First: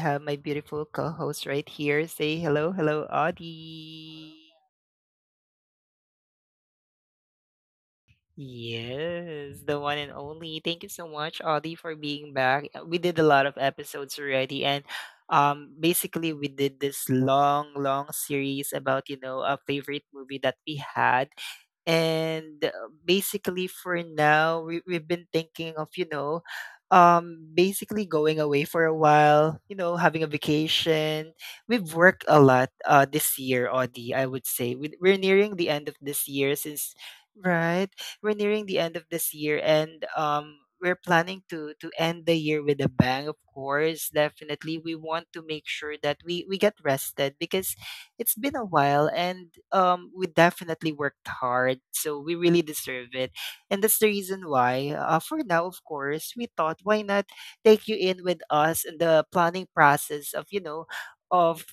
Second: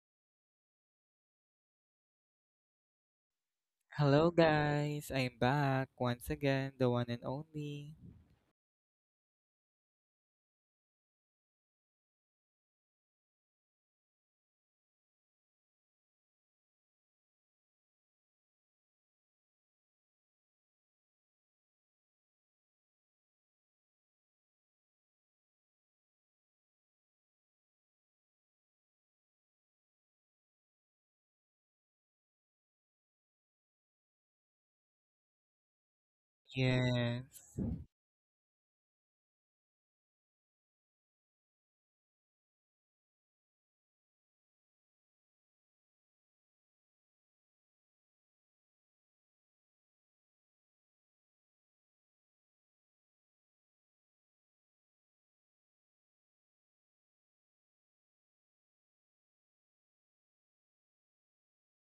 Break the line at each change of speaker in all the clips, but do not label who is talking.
have my beautiful co host right here. Say hello, hello,
Hello,
Audie.
guys. I'm back once again, the one and only.
Yes, the one and only. Thank you so much, Audie, for being back. We did a lot of episodes already, and basically we did this long series about a favorite movie that we had, and basically for now we've been thinking of you know, basically going away for a while, you know, having a vacation. We've worked a lot this year, Audie. I would say we're nearing the end of this year since.
Yes.
Right, we're nearing the end of this year, and we're planning to end the year with a bang. Of course, definitely, we want to make sure that we get rested because it's been a while, and we definitely worked hard, so we really deserve it. And that's the reason why, for now, of course, we thought why not take you in with us in the planning process of you know of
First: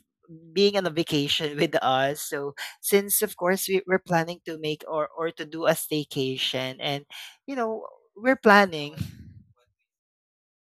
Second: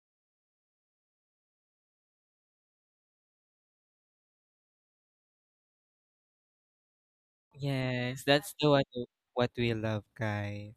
being on a vacation with us. So since of course we're planning to make or to do a staycation and you know
Yes,
we're
that's the one
planning.
what we love, guys.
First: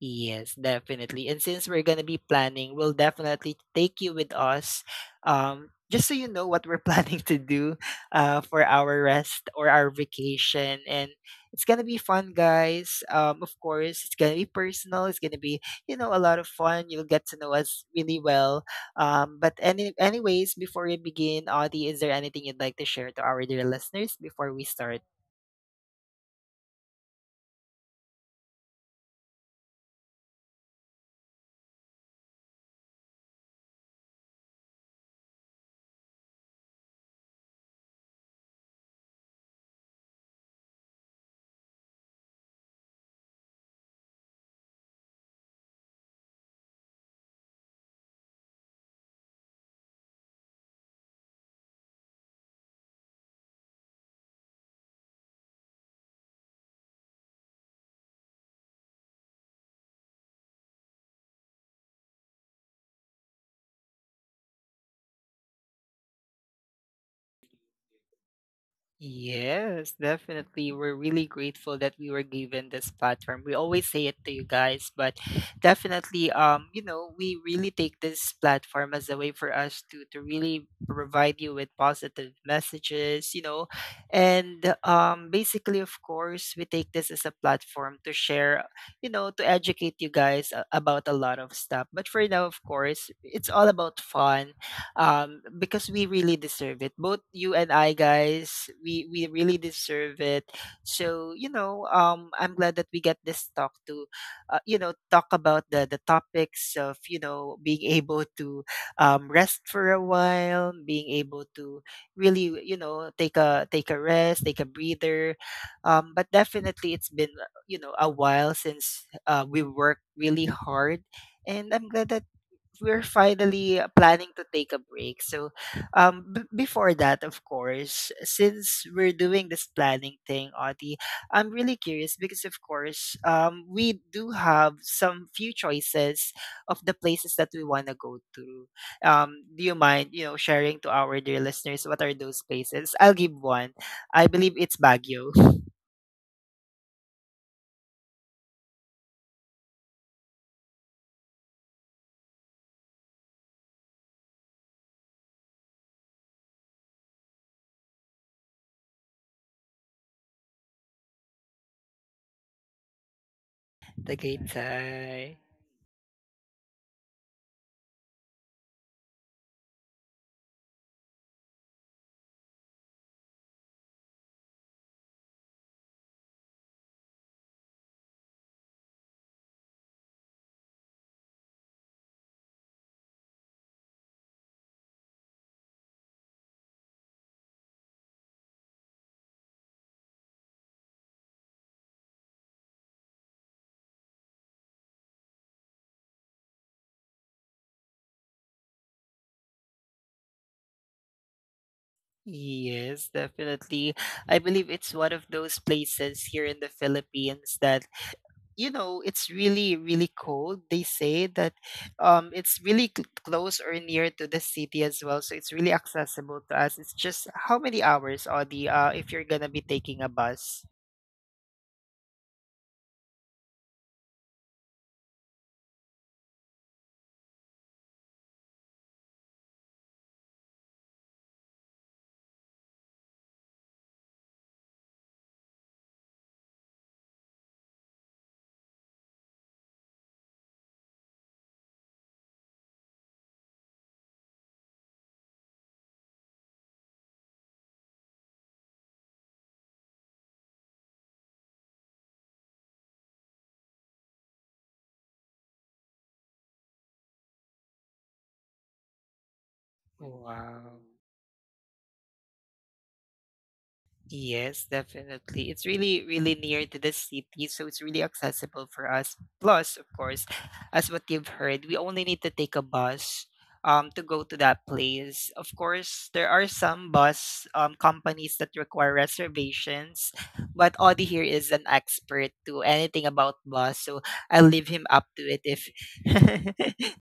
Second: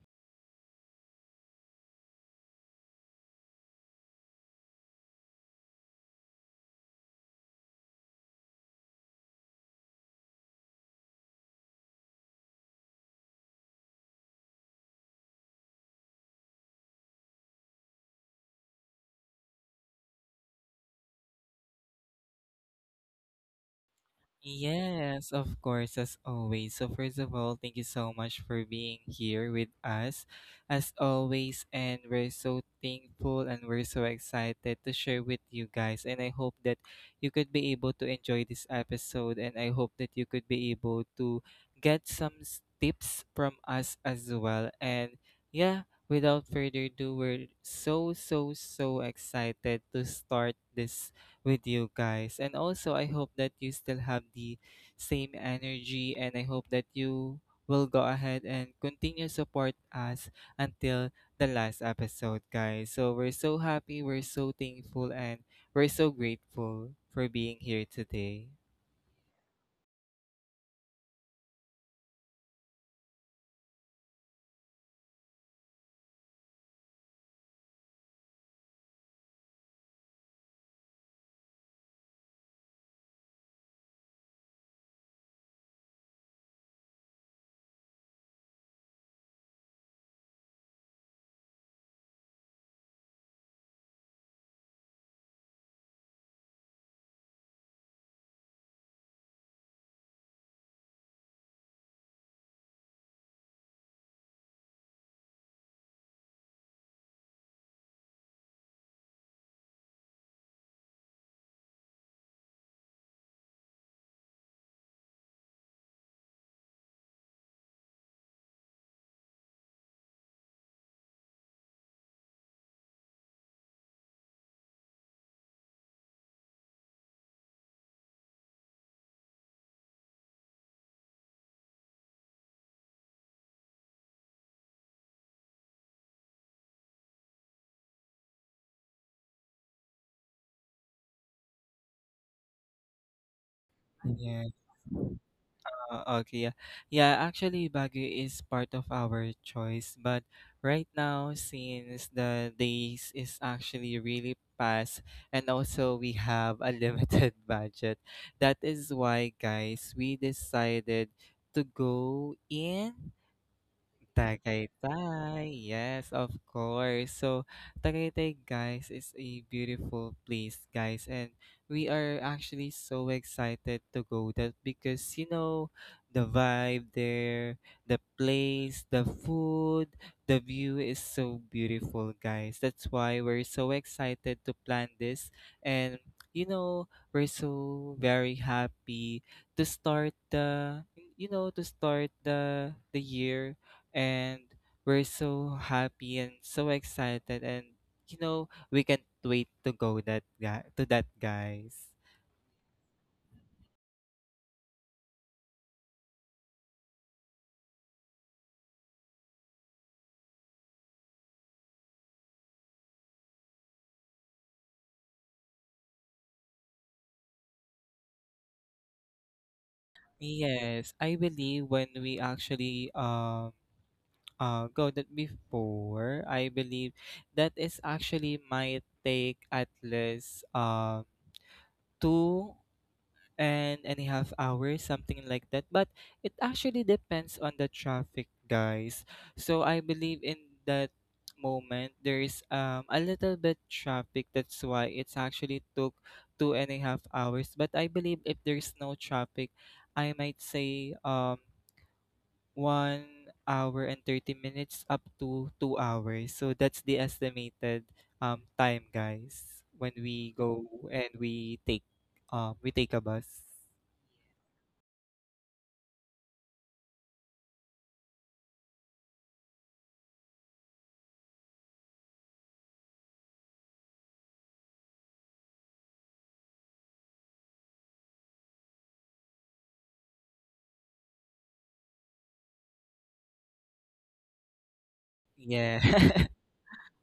Yes, definitely. And since we're gonna be planning, we'll definitely take you with us. Just so you know what we're planning to do, for our rest or our vacation. And it's gonna be fun, guys. Of course, it's gonna be personal. It's gonna be, you know, a lot of fun. You'll get to know us really well. But anyways, before we begin, Audie, is there anything you'd like to share to our dear listeners before we start?
Yes, of course, as always. So, first of all, thank you so much for being here with us, as always. And we're so thankful and we're so excited to share with you guys. And I hope that you could be able to enjoy this episode. And I hope that you could be able to get some tips from us as well. And yeah, without further ado, we're so, so, so excited to start this with you guys. And also, I hope that you still have the same energy and I hope that you will go ahead and continue support us until the last episode, guys. So we're so happy, we're so thankful, and we're so grateful for being here today.
Yes, definitely. We're really grateful that we were given this platform. We always say it to you guys, but definitely, you know, we really take this platform as a way for us to really provide you with positive messages, you know, and basically, of course, we take this as a platform to share, you know, to educate you guys about a lot of stuff. But for now, of course, it's all about fun, because we really deserve it. Both you and I, guys, we really deserve it. So you know, I'm glad that we get this talk to, you know, talk about the topics of you know being able to rest for a while, being able to really you know take a rest, take a breather. But definitely, it's been you know a while since we worked really hard, and I'm glad that we're finally planning to take a break. So, before that, of course, since we're doing this planning thing, Audie, I'm really curious because, of course, we do have some few choices of the places that we want to go to. Do you mind, you know, sharing to our dear listeners what are those places? I'll give one. I
Yeah.
believe it's Baguio,
Okay, yeah. Yeah, actually Baguio is part of our choice, but right now since the days is actually really fast and also we have a limited budget. That is why guys, we decided to go in
Tagaytay.
Tagaytay, yes, of course. So, Tagaytay, guys, is a beautiful place, guys, and we are actually so excited to go there because you know the vibe there, the place, the food, the view is so beautiful, guys. That's why we're so excited to plan this, and you know we're so very happy to start the you know to start the year and we're so happy and so excited and you know we can't wait to go that guy to that guys.
Yes, definitely. I believe it's one of those places here in the Philippines that, you know, it's really cold. They say that it's really close or near to the city as well. So it's really accessible to us. It's just how many hours, Audie, if you're going to be taking a bus?
Yes, I believe when we actually go that before, I believe that is actually might take at least two and a half hours, something like that. But it actually depends on the traffic, guys. So I believe in that moment there's a little bit traffic. That's why it's actually took two and a half hours. But I believe if there's no traffic, I might say 1 hour and 30 minutes up to 2 hours. So that's the estimated time, guys, when we go
Wow.
and we take a bus.
Yes, definitely. It's really near to the city, so it's really accessible for us. Plus, of course, as what you've heard, we only need to take a bus to go to that place. Of course, there are some bus companies that require reservations, but Audie here is an expert to anything about bus, so I'll leave him up to it if
Yeah.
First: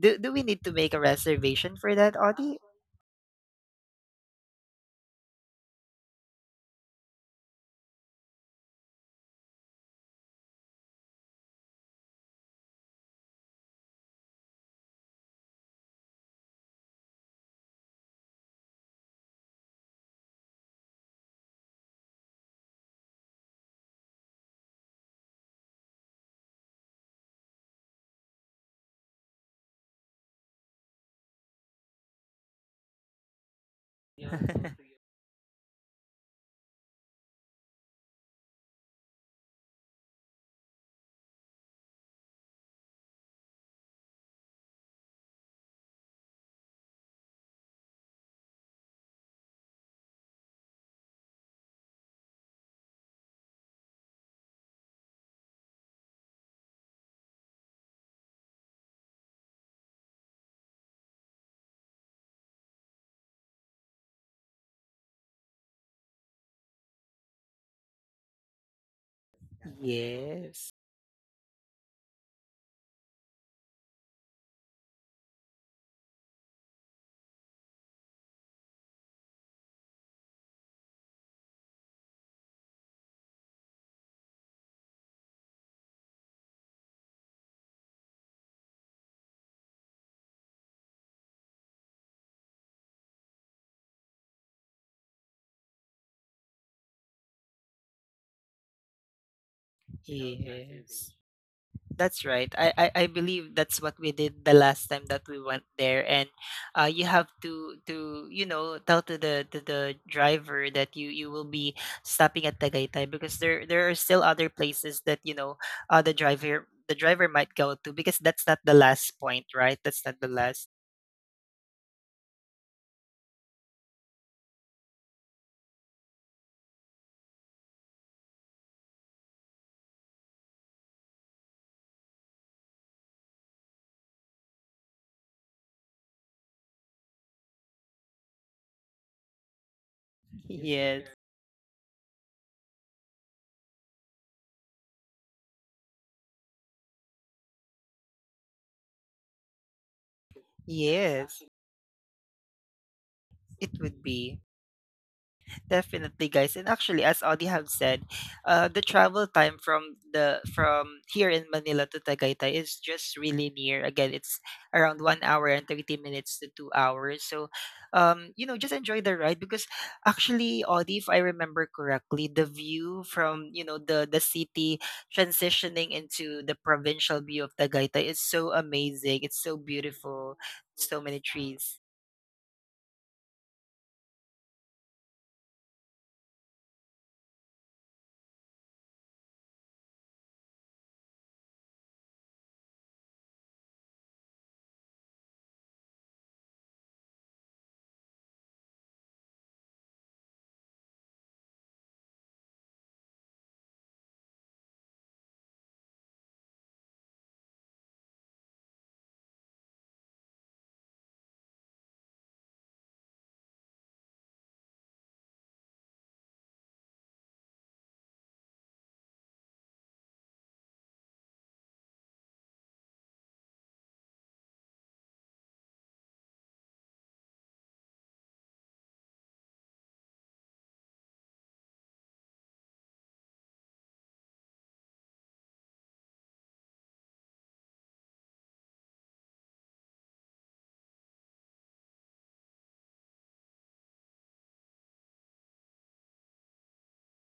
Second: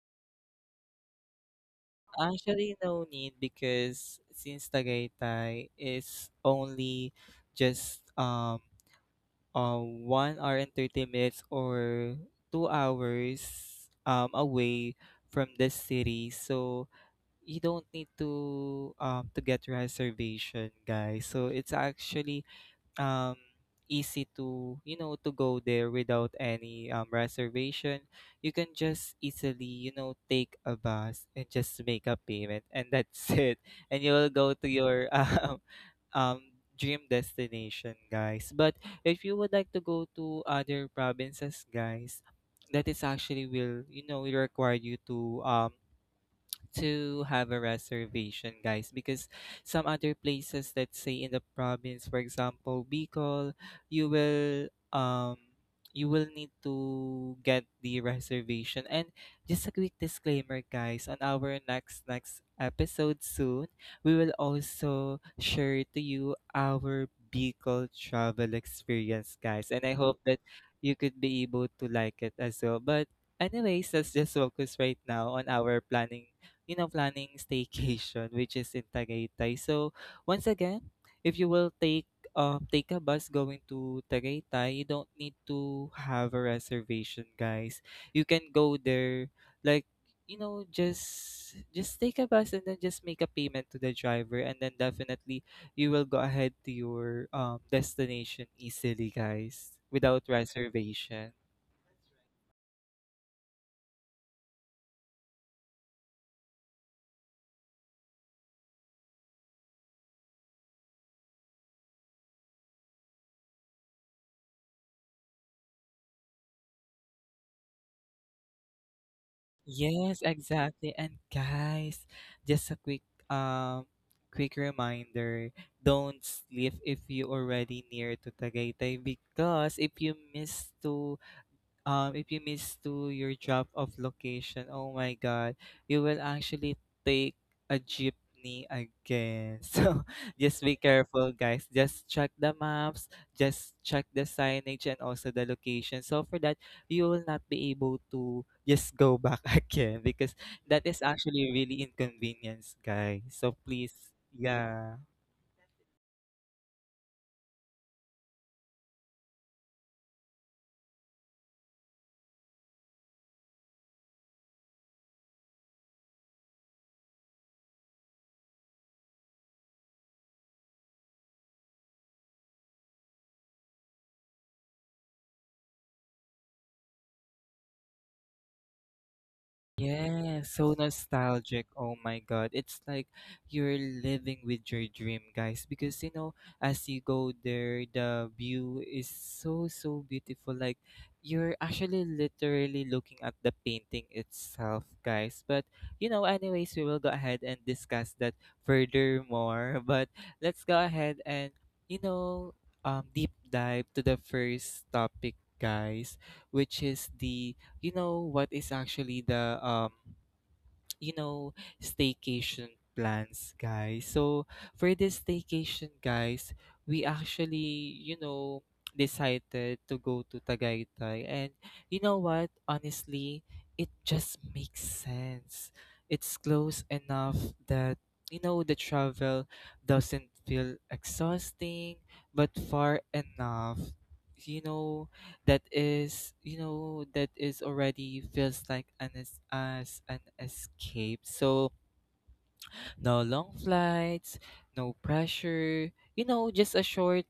do we need to make a reservation for that, Audie?
Actually, no need because since Tagaytay is only just 1 hour and 30 minutes or 2 hours away from the city. So you don't need to get reservation, guys. So it's actually um easy to you know to go there without any reservation. You can just easily you know take a bus and just make a payment, and that's it, and you will go to your um dream destination, guys. But if you would like to go to other provinces, guys, that is actually will you know will require you to have a reservation, guys, because some other places, let's say in the province, for example, Bicol, you will um you will need to get the reservation. And just a quick disclaimer, guys, on our next episode soon, we will also share to you our Bicol travel experience, guys. And I hope that
Yes.
you could be able to like it as well. But anyways, let's just focus right now on our planning, you know, planning staycation, which is in Tagaytay. So once again, if you will take take a bus going to Tagaytay, you don't need to have a reservation, guys. You can go there like you know just take a bus and then just make a payment to the driver, and then definitely you will go ahead to your destination easily, guys, without
Yes.
reservation.
That's right. I believe that's what we did the last time that we went there, and you have to you know tell to the driver that you will be stopping at Tagaytay because there are still other places that you know the driver might go to because that's not the last point, right? That's not
Yes,
the last.
exactly. And guys, just a quick um quick reminder, don't sleep if you already near to Tagaytay, because if you miss to your drop off location, oh my god, you will actually take a jeepney again. So just be
Yes.
careful, guys. Just check the maps, just check the signage and also the location. So for that, you will not be able to just go back again because that is
Yes,
actually really inconvenience, guys. So
it
please,
would be.
yeah.
Definitely, guys. And actually, as Audie have said, the travel time from the from here in Manila to Tagaytay is just really near. Again, it's around 1 hour and 30 minutes to 2 hours. So, you know, just enjoy the ride because actually, Audie, if I remember correctly, the view from you know the city transitioning into the provincial view of Tagaytay is so amazing. It's so beautiful.
Yeah, so
So many
nostalgic.
trees.
Oh my God. It's like you're living with your dream, guys, because you know, as you go there, the view is so, so beautiful. Like you're actually literally looking at the painting itself, guys. But you know, anyways, we will go ahead and discuss that furthermore. But let's go ahead and, you know, deep dive to the first topic, guys, which is the you know what is actually the you know staycation plans, guys. So for this staycation, guys, we actually you know decided to go to Tagaytay, and you know what, honestly it just makes sense. It's close enough that you know the travel doesn't feel exhausting, but far enough, you know, that is already feels like as an escape. So no long flights, no pressure, you know, just a short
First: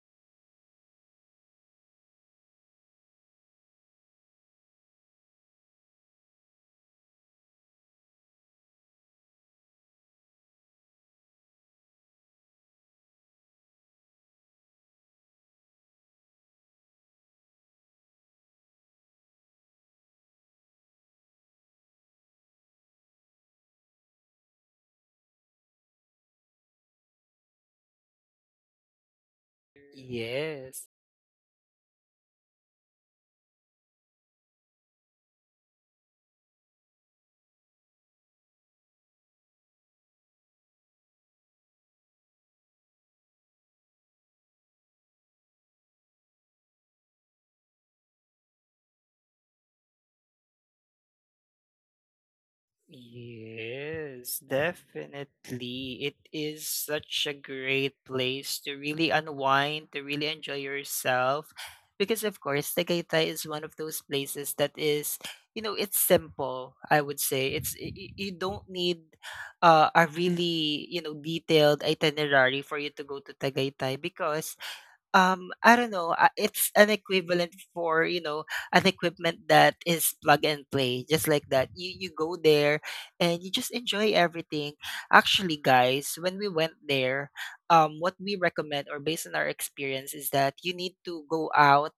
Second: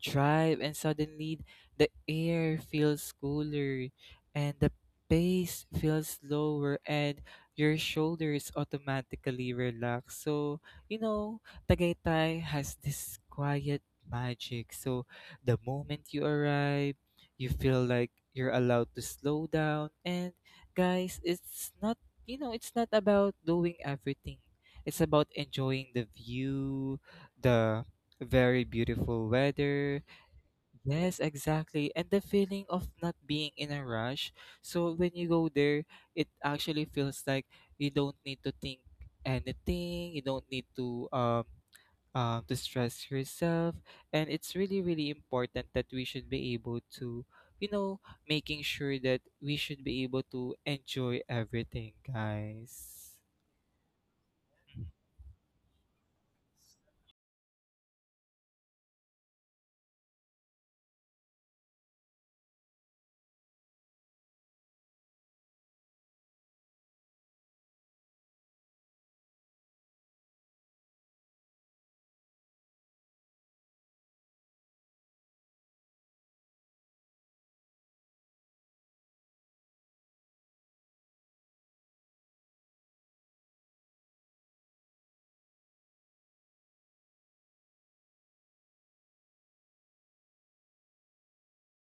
drive, and suddenly the air feels cooler and the pace feels slower, and your shoulders automatically relax. So, you know, Tagaytay has this quiet magic. So, the moment you arrive, you feel like you're allowed to slow down, and guys, it's not, you know, it's not about doing everything, it's about enjoying the view, the very beautiful weather.
Yes.
Yes, exactly. And the feeling of not being in a rush. So when you go there, it actually feels like you don't need to think anything. You don't need to stress yourself. And it's really, really important that we should be able to, you know, making sure that we should be able to enjoy everything, guys.
Yes, definitely. It is such a great place to really unwind, to really enjoy yourself. Because, of course, Tagaytay is one of those places that is, you know, it's simple, I would say. You don't need a really, you know, detailed itinerary for you to go to Tagaytay because I don't know, it's an equivalent for you know an equipment that is plug and play, just like that. You go there and you just enjoy everything. Actually, guys, when we went there, what we recommend or based on our experience is that you need to go out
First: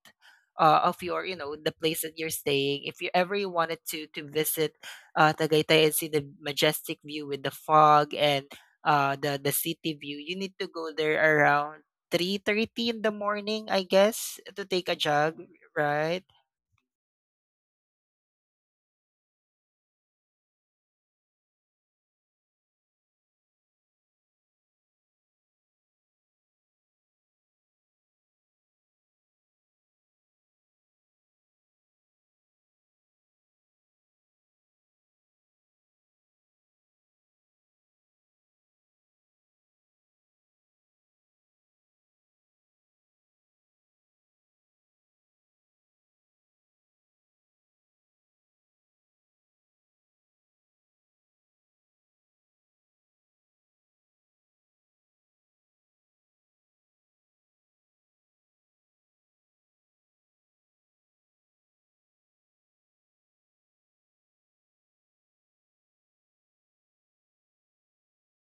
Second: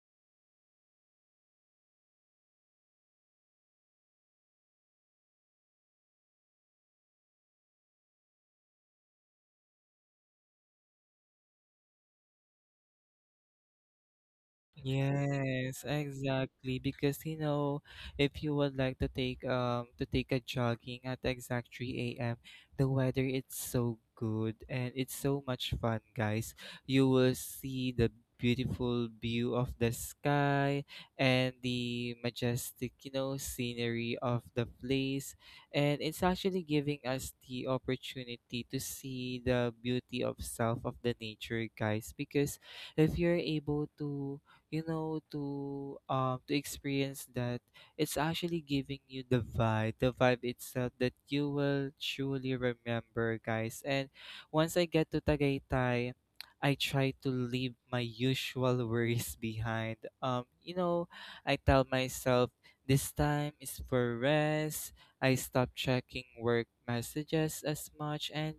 of your you know the place that you're staying if you ever you wanted to visit Tagaytay and see the majestic view with the fog and the city view. You need to go there around 3:30 in the morning, I guess, to take a jog,
Yes,
right?
exactly. Because you know, if you would like to take a jogging at exact 3 a.m., the weather it's so good and it's so much fun, guys. You will see the beautiful view of the sky and the majestic, you know, scenery of the place. And it's actually giving us the opportunity to see the beauty of self of the nature, guys, because if you're able to you know to experience that, it's actually giving you the vibe itself that you will truly remember, guys. And once I get to Tagaytay, I try to leave my usual worries behind, you know, I tell myself this time is for rest. I stop checking work messages as much, and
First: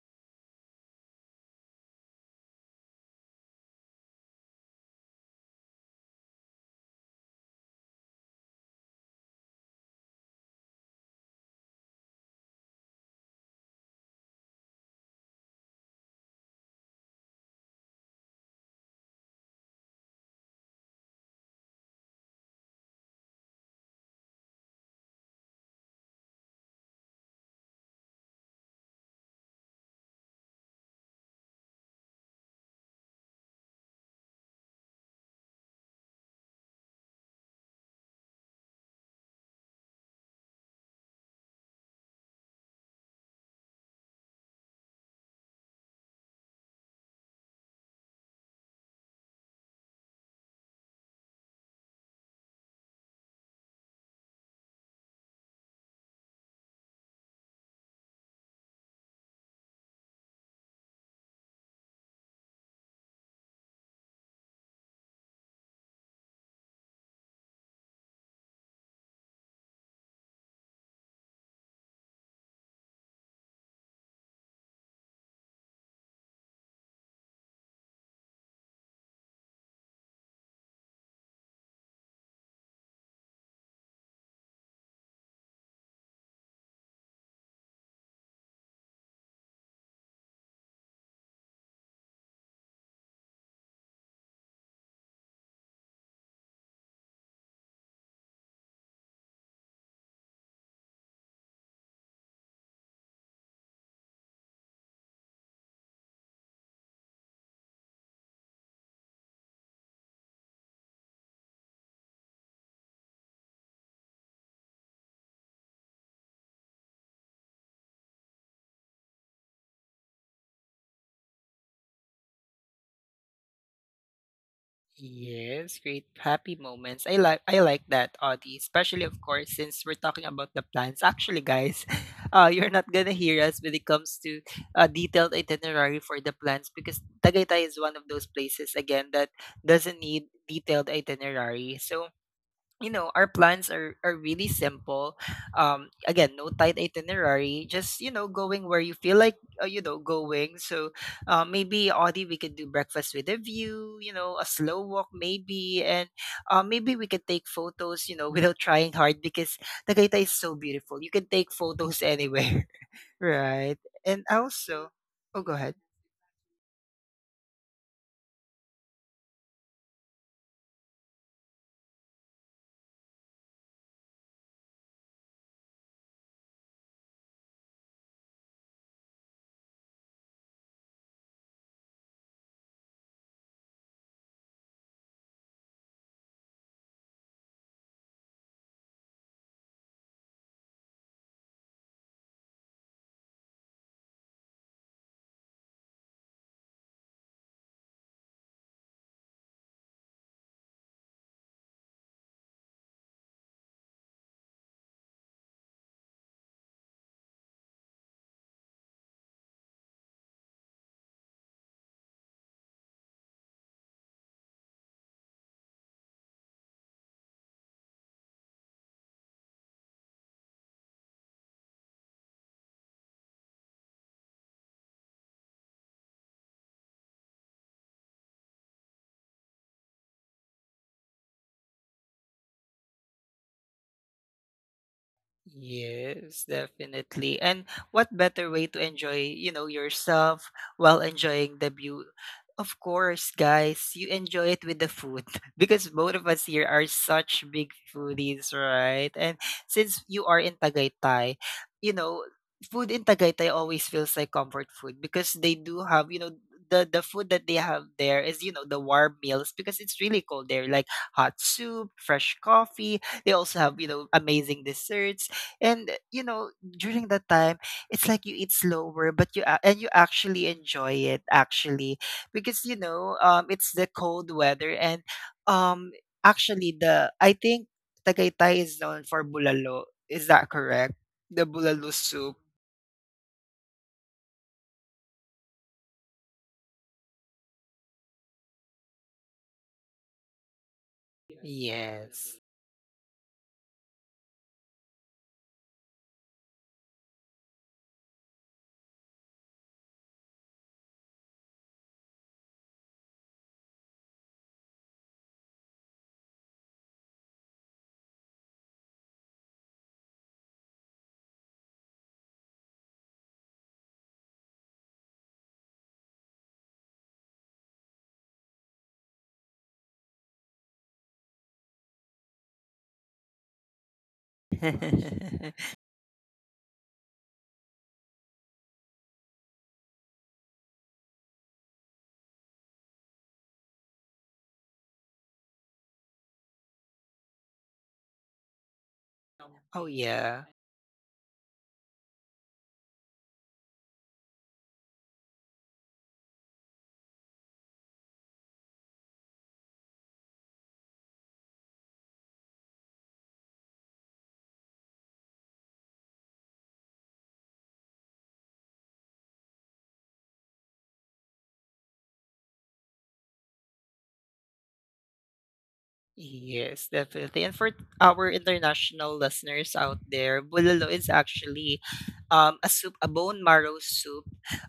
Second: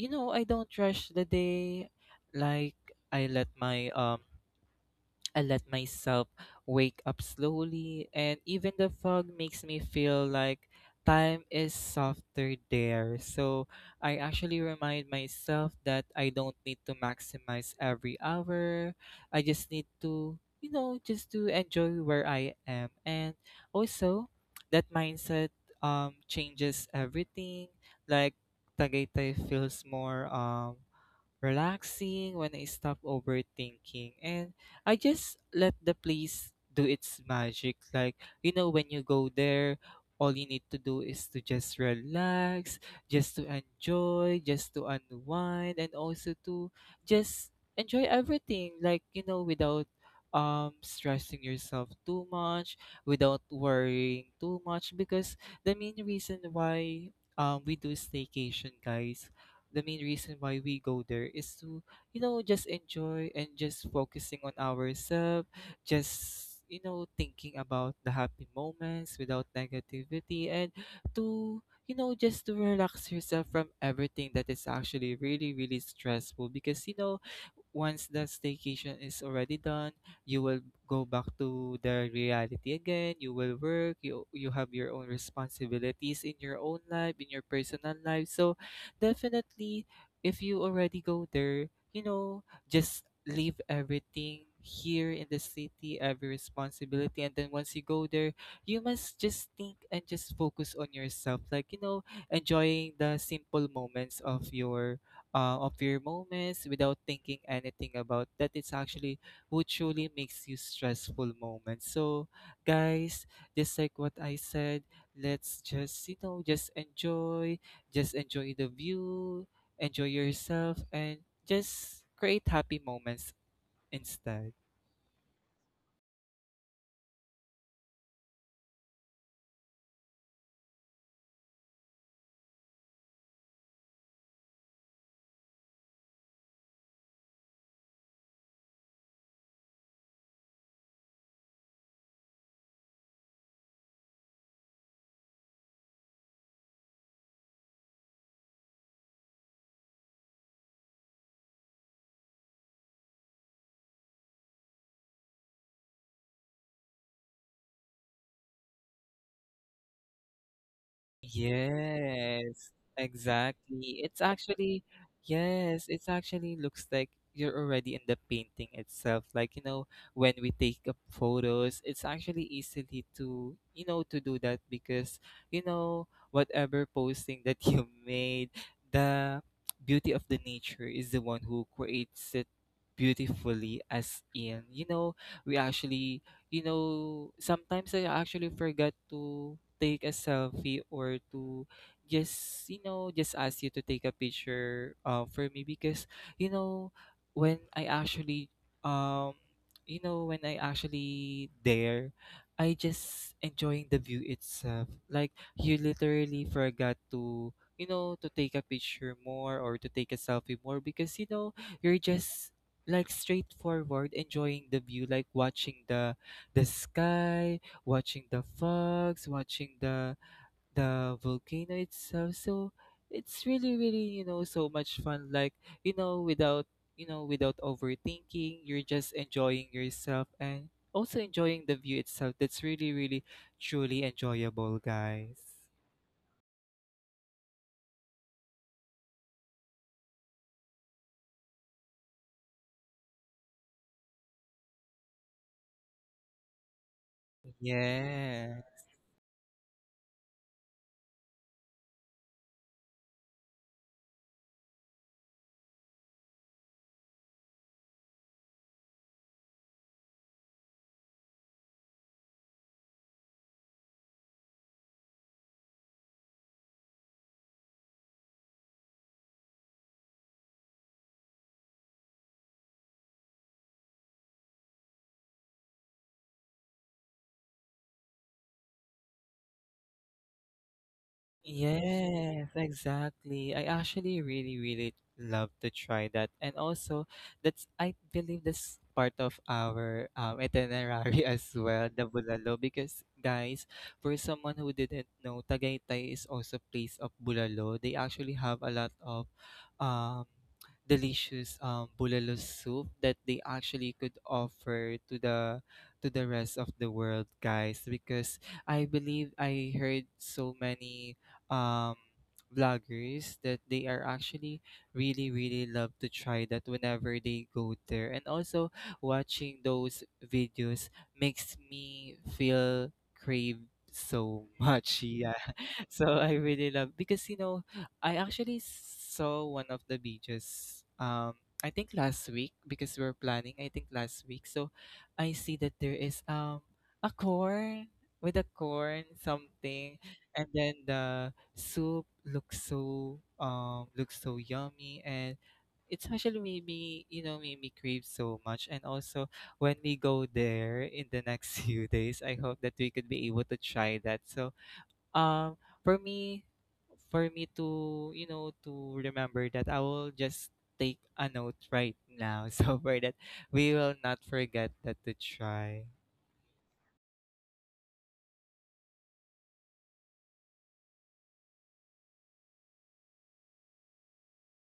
you know I don't rush the day, like I let my I let myself wake up slowly, and even the fog makes me feel like time is softer there. So I actually remind myself that I don't need to maximize every hour. I just need to, you know, just to enjoy where I am. And also, that mindset changes everything. Like, Tagaytay feels more. Relaxing when I stop overthinking and I just let the place do its magic. Like, you know, when you go there, all you need to do is to just relax, just to enjoy, just to unwind, and also to just enjoy everything. Like, you know, without stressing yourself too much, without worrying too much, because the main reason why we do staycation, guys, the main reason why we go there is to you know just enjoy and just focusing on ourselves, just you know thinking about the happy moments without negativity, and to you know just to relax yourself from everything that is actually really really stressful, because you know once the staycation is already done, you will go back to the reality again. You will work, you have your own responsibilities in your own life, in your personal life. So definitely, if you already go there, you know, just leave everything here in the city, every responsibility, and then once you go there, you must just think and just focus on yourself. Like, you know, enjoying the simple moments of your moments without thinking anything about that, it's actually what truly makes you stressful moments. So guys, just like what I said, let's just you know just enjoy, just enjoy the view, enjoy yourself, and just create happy moments instead.
Yes, great happy moments. I like that, Audie. Especially of course since we're talking about the plans. Actually, guys, you're not gonna hear us when it comes to a detailed itinerary for the plans because Tagaytay is one of those places again that doesn't need detailed itinerary. So you know, our plans are really simple. Again, no tight itinerary, just you know, going where you feel like, you know, going. So, maybe Audie, we could do breakfast with a view, you know, a slow walk maybe, and maybe we could take photos, you know, without trying hard because Tagaytay is so beautiful. You can take photos anywhere,
Yes,
right?
exactly. It's
And
actually,
also, oh, go ahead.
yes, it's actually looks like you're already in the painting itself. Like, you know, when we take up photos, it's actually easily to, you know, to do that because, you know, whatever posting that you made, the beauty of the nature is the one who creates it beautifully, as in, you know, we actually you know, sometimes I actually forgot to take a selfie or to just, you know, just ask you to take a picture for me because, you know, when I actually, um, you know, when I actually there, I just enjoying the view itself. Like you literally forgot to, you know, to take a picture more or to take a selfie more because, you know, you're just like straightforward enjoying the view like watching the sky, watching the fogs, watching the volcano itself. So it's really, really, you know, so much fun. Like, you know, without you know, without overthinking, you're just enjoying yourself and also enjoying the view itself. That's really, really, truly enjoyable, guys.
Yes, definitely. And what better way to enjoy, you know, yourself while enjoying the view? Of course, guys, you enjoy it with the food because both of us here are such big foodies,
Yeah.
right? And since you are in Tagaytay, you know, food in Tagaytay always feels like comfort food because they do have, you know, the food that they have there is, you know, the warm meals because it's really cold there, like hot soup, fresh coffee. They also have, you know, amazing desserts. And you know, during that time, it's like you eat slower, but and you actually enjoy it actually because you know, it's the cold weather, and um, actually, the I think Tagaytay is known for bulalo. Is that correct? The bulalo soup.
Yes, exactly. I actually really, really love to try that. And also, that's I believe that's part of our itinerary as well, the
Yes.
Bulalo. Because guys, for someone who didn't know, Tagaytay is also place of Bulalo. They actually have a lot of um, delicious Bulalo soup that they actually could offer to the rest of the world, guys. Because I believe I heard so many um vloggers that they are actually really really love to try that whenever they go there and also watching those videos makes me feel crave so much yeah so I really love because you know I actually saw one of the beaches. I think last week because we are planning. I think last week, so I see that there is a corn with a corn
Oh
something,
yeah.
and then the soup looks so yummy and. It's actually made me, you know, made me crave so much. And also, when we go there in the next few days, I hope that we could be able to try that. So, um, for me, for me to you know to remember that I will just take a note right now. So for that we will not forget that to try.
Yes, definitely. And for our international listeners out there, bulalo is actually a soup, a bone marrow soup,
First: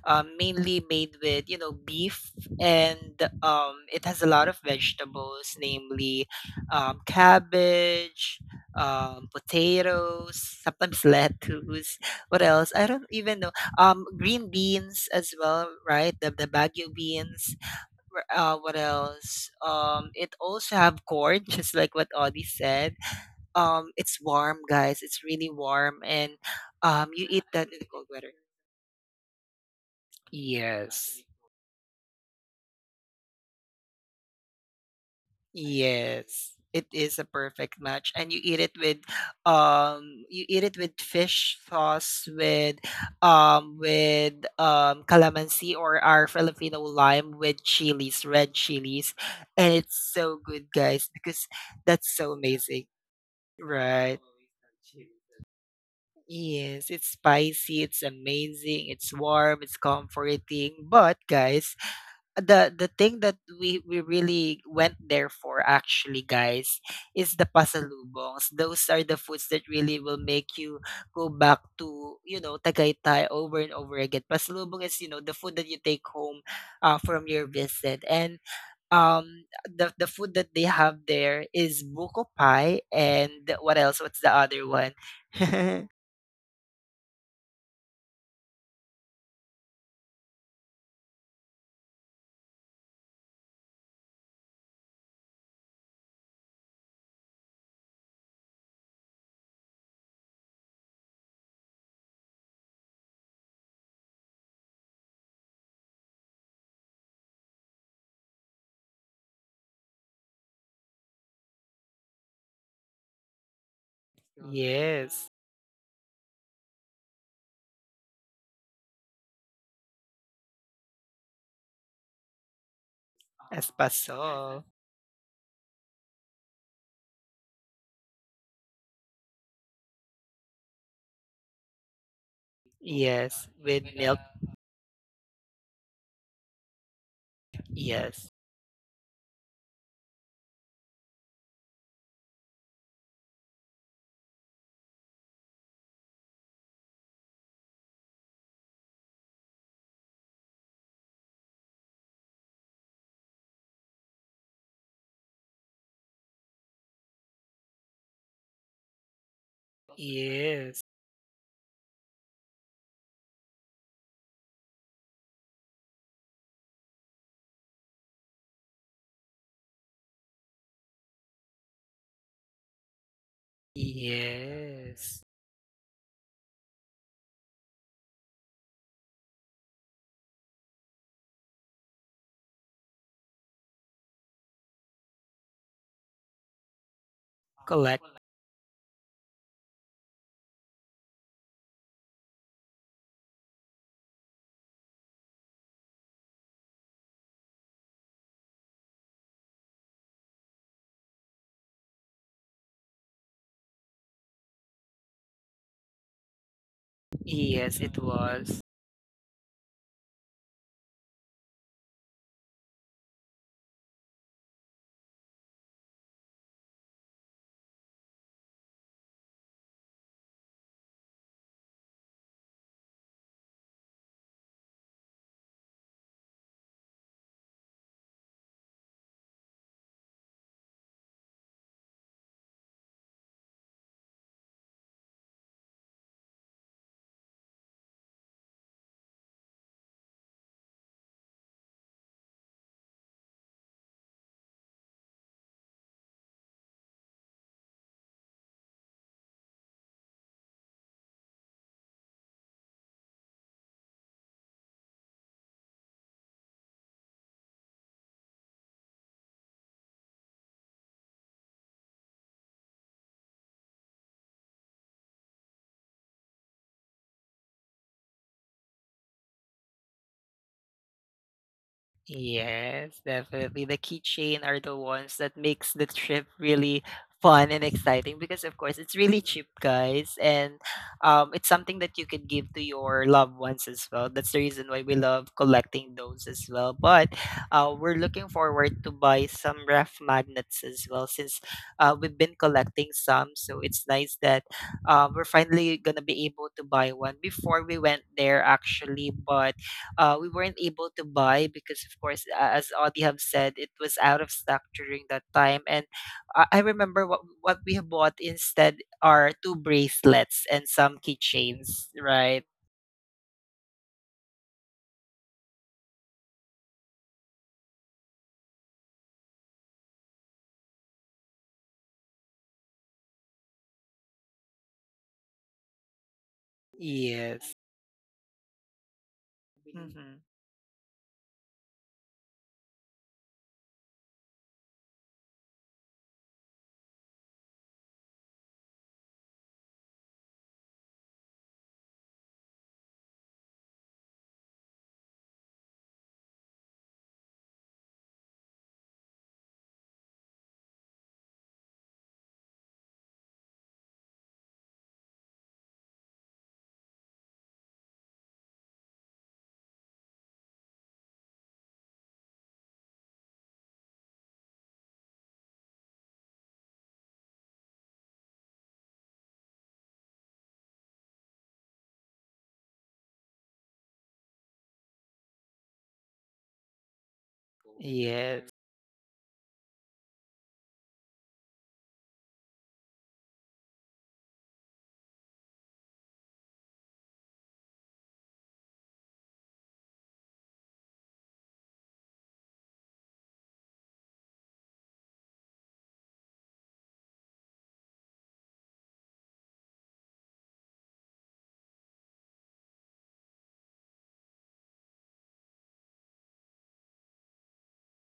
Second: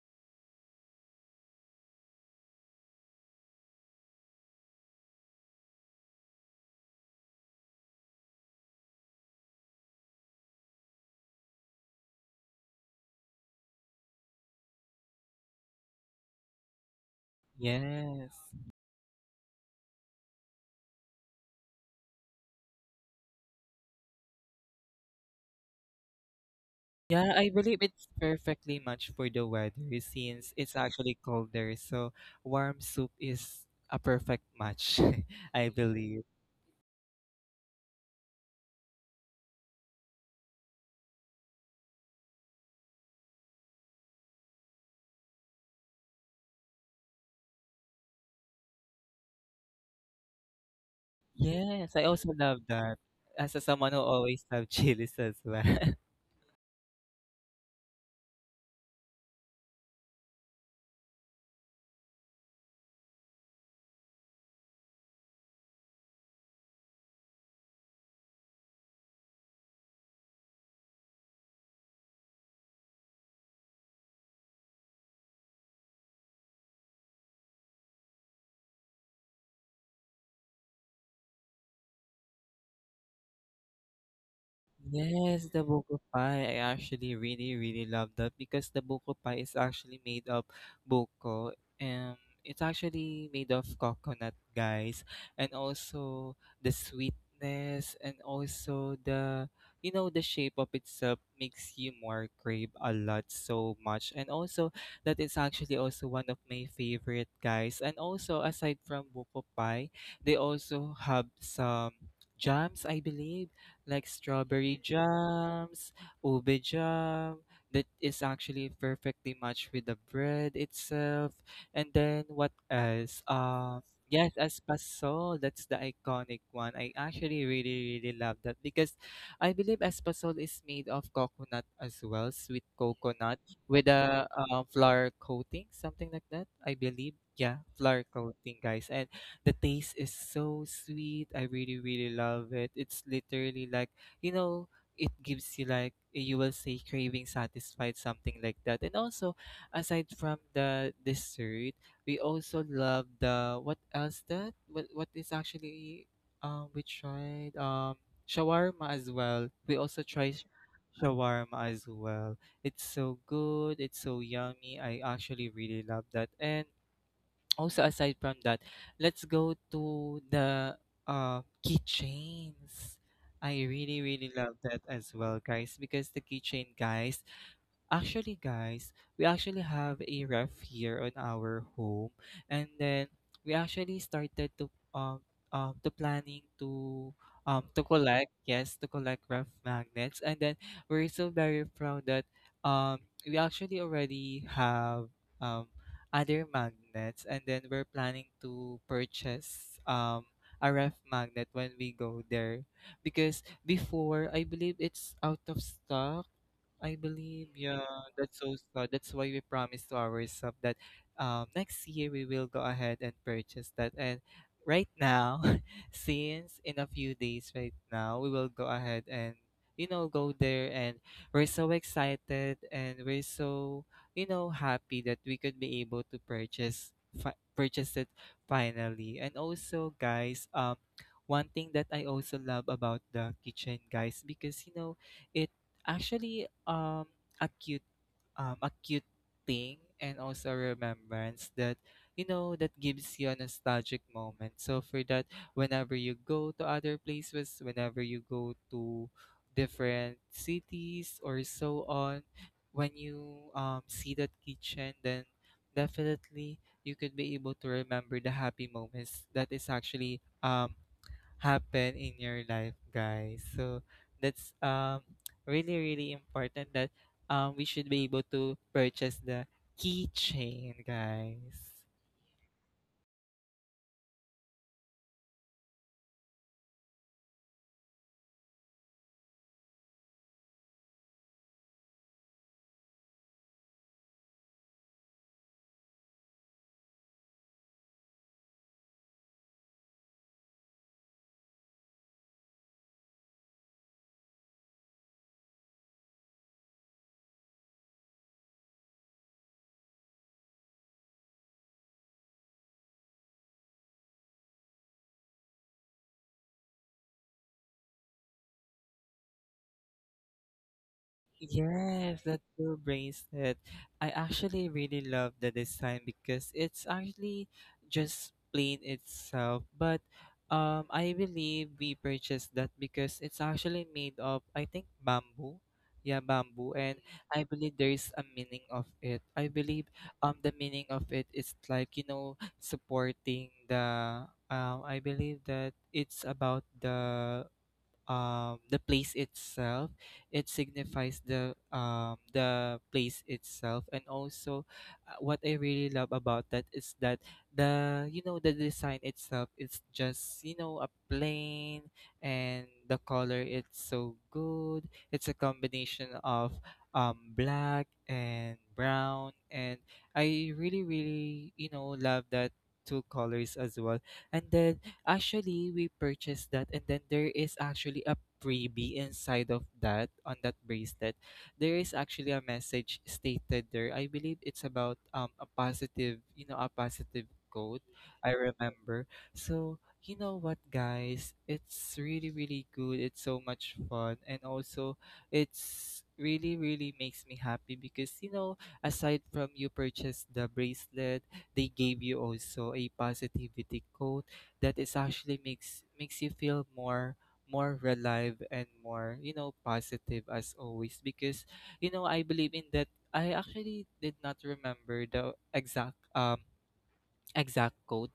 mainly made with you know beef, and it has a lot of vegetables, namely cabbage, potatoes, sometimes lettuce. What else? I don't even know. Green beans as well, right? The baguio beans,
Yes.
what else? It also have corn, just like what Audie said. It's warm, guys. It's really warm, and you
Yeah,
eat
I
that in
believe
the cold
it's
weather.
perfectly matched for the weather since it's actually
Yes,
colder. So warm soup is a perfect match, I believe.
yes, it is a perfect match, and you eat it with, um, you eat it with fish sauce with, um, with calamansi or our Filipino lime with chilies, red chilies, and it's so good, guys, because
Yes, I
that's
also
so
love
amazing.
that. As a someone who
Right.
always have chilies as well.
Yes, it's spicy, it's amazing, it's warm, it's comforting. But guys, the thing that we really went there for actually, guys, is the pasalubongs. Those are the foods that really will make you go back to, you know, Tagaytay over and over again. Pasalubong is, you know, the food that you take home from your visit. And the food that they have there is buko pie and what else? What's the other one?
Yes, the buko pie. I actually really, really love that because the buko pie is actually made of buko and it's actually made of coconut, guys. And also the sweetness and also the you know the shape of itself makes you more crave a lot so much. And also that is actually also one of my favorite guys. And also aside from buko pie, they also have some jams, I believe like strawberry
Yes,
jams, ube jam, that is actually perfectly matched with the bread itself. And then what else? Yes,
espasol.
espasol, that's the iconic one. I actually really, really love that because I believe espasol is made of coconut as well, sweet coconut
Yes, with
with
milk.
a flour coating, something like that. I believe, yeah, flour
Yes.
coating, guys. And the taste is so sweet. I really, really love it. It's literally like, you know, it gives you like you will say craving satisfied, something like that. And also, aside from the dessert, we also love the what else that what is actually we tried shawarma as well. We also try
Yes.
shawarma as well. It's so good. It's so yummy. I actually really love that. And also, aside from that, let's go to the uh, keychains. I really, really love that as
Yes.
well, guys, because the keychain, guys, actually, guys, we actually have a ref here on our home, and then we actually started to planning to
Collect.
collect yes to collect ref magnets, and then we're so very proud that we actually already have um other magnets, and then we're planning to purchase a ref magnet when we go there because before I believe it's out of stock I believe,
Yes,
yeah,
it
that's so
was.
sad. That's why we promised to ourselves that next year we will go ahead and purchase that. And right now, since in a few days right now, we will go ahead and, you know, go there. And we're so excited and we're so, you know, happy that we could be able to purchase purchase it finally. And also, guys, one thing that I also love about the kitchen, guys, because, you know, it actually, a cute, a cute thing, and also a remembrance that you know that gives you a nostalgic moment. So for that, whenever you go to other places, whenever you go to different cities or so on, when you see that kitchen, then definitely you could be able to remember the happy moments that is actually happen in your life, guys. So that's really really important that we should be able to purchase the keychain, guys.
Yes, definitely. The keychain are the ones that makes the trip really fun and exciting because of course it's really cheap, guys, and it's something that you could give to your loved ones as well. That's the reason why we love collecting those as well. But we're looking forward to buy some ref magnets as well since we've been collecting some. So it's nice that we're finally gonna be able to buy one. Before we went there actually, but we weren't able to buy because, of course, as Audie have said, it was out of stock during that time. And I remember what we have bought instead are two bracelets and some keychains,
Yes, that
right?
blue bracelet. I actually really love the design because it's actually just plain itself. But I believe we purchased that because it's actually made of, I think, bamboo. Yeah, bamboo. And I
Yes.
believe there is a meaning of it. I believe
Mm-hmm.
the meaning of it is like, you know, supporting the I believe that it's about the place itself. It signifies the place itself, and also what I really love about that is that the you know the design itself is just you know a plain and the color it's so good. It's a combination of black and brown, and I really really you know love that two colors as well. And then actually, we purchased that, and then there is actually a freebie inside of that on that bracelet. There is actually a message stated there. I believe it's about a positive, you know, a positive code. I
Yes.
remember. So you know what, guys? It's really, really good. It's so much fun, and also it's really, really makes me happy because you know, aside from you purchase the bracelet, they gave you also a positivity code that is actually makes you feel more alive and more you know positive as always because you know I believe in that I actually did not remember the exact exact quote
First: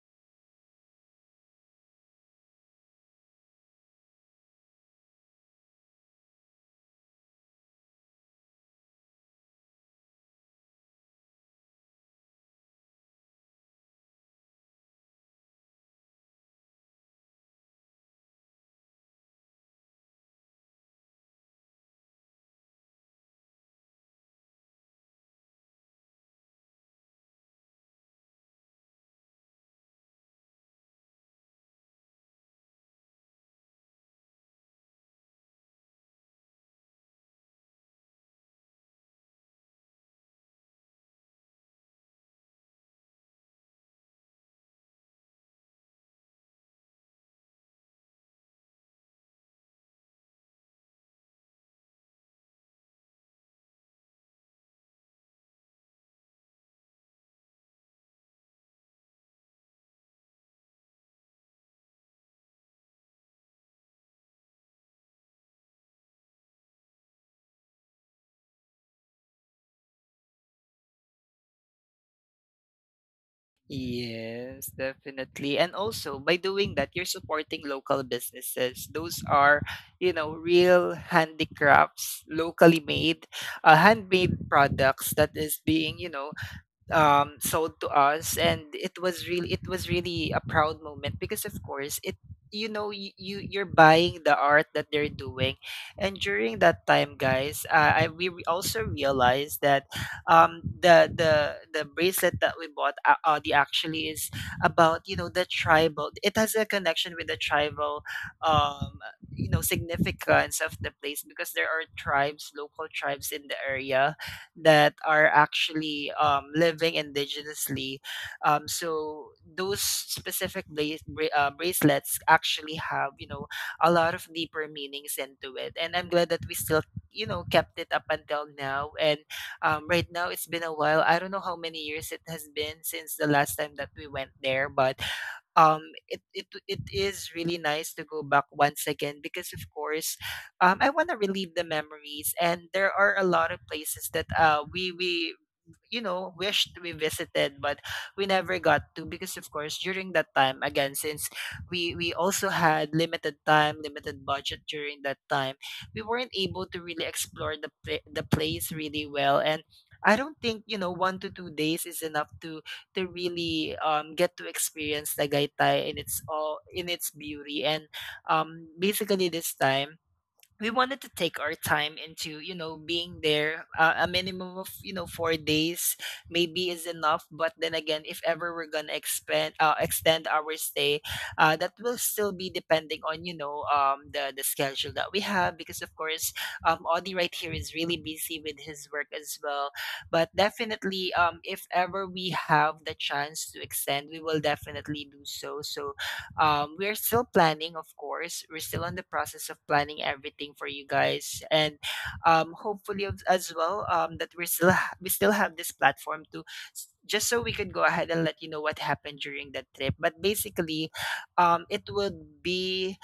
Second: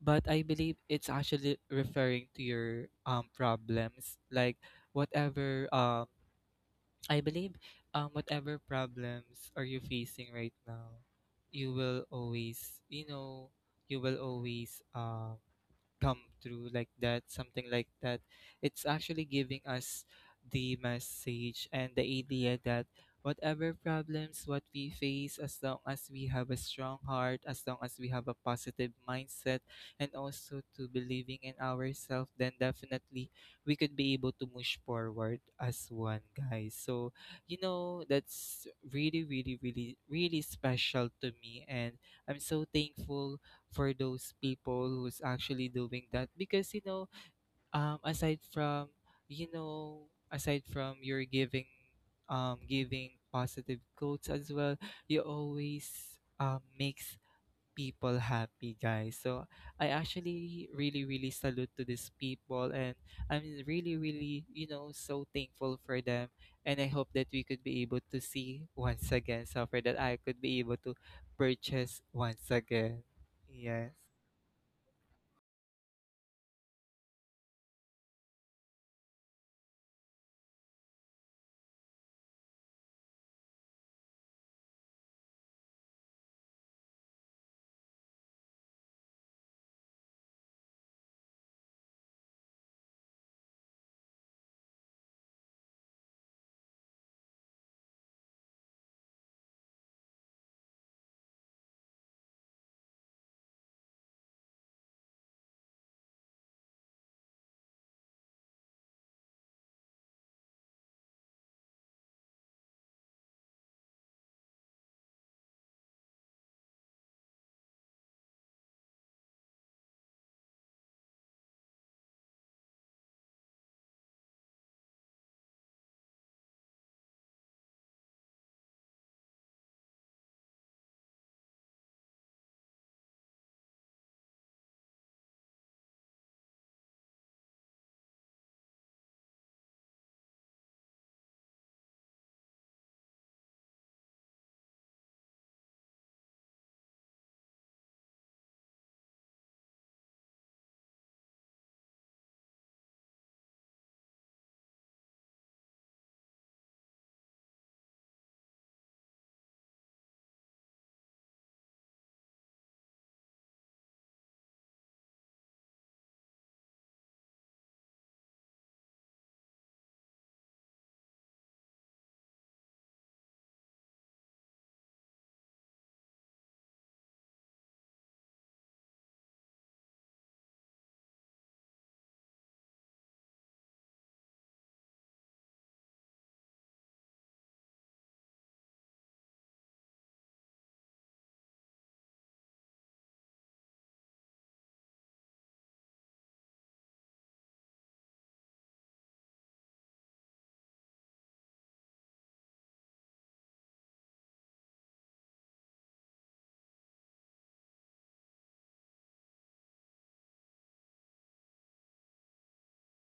but I believe it's actually referring to your problems like whatever I believe whatever problems are you facing right now, you will always you know you will always come through like that something like that it's actually giving us the message and the idea that whatever problems what we face as long as we have a strong heart as long as we have a positive mindset and also to believing in ourselves then definitely we could be able to push forward as one, guys. So, you know, that's really, really, really, really special to me. And I'm so thankful for those people who's actually doing that because, you know, um, aside from, you know, aside from your giving, giving positive quotes as well, you always makes people happy, guys. So I actually really, really salute to these people, and I'm really, really, you know, so thankful for them. And I hope that we could be able to see once again, so for that I could be able to purchase once again. Yes.
Yes, definitely. And also, by doing that, you're supporting local businesses. Those are, you know, real handicrafts, locally made, handmade products that is being, you know, sold to us, and it was really, it was really a proud moment because of course, it, you know, you, you're buying the art that they're doing. And during that time, guys, also realized that the bracelet that we bought, the actually is about, you know, the tribal, it has a connection with the tribal, um you know, significance of the place, because there are tribes, local tribes in the area that are actually living indigenously. So those specific bracelets actually have, you know, a lot of deeper meanings into it, and I'm glad that we still, you know, kept it up until now. And right now, it's been a while. I don't know how many years it has been since the last time that we went there, but um it is really nice to go back once again, because of course, I want to relive the memories, and there are a lot of places that we you know, wished we visited, but we never got to because of course, during that time again, since we also had limited time, limited budget during that time, we weren't able to really explore the the place really well. And I don't think, you know, 1 to 2 days is enough to really get to experience Tagaytay in its all, in its beauty. And basically this time, we wanted to take our time into, you know, being there, a minimum of, you know, 4 days maybe is enough. But then again, if ever we're gonna expand extend our stay, that will still be depending on, you know, the schedule that we have, because of course, Audie right here is really busy with his work as well. But definitely, if ever we have the chance to extend, we will definitely do so. So we're still planning, of course. We're still on the process of planning everything for you guys, and hopefully as well, that we're still we still have this platform to just so we could go ahead and let you know what happened during that trip. But basically, it would be,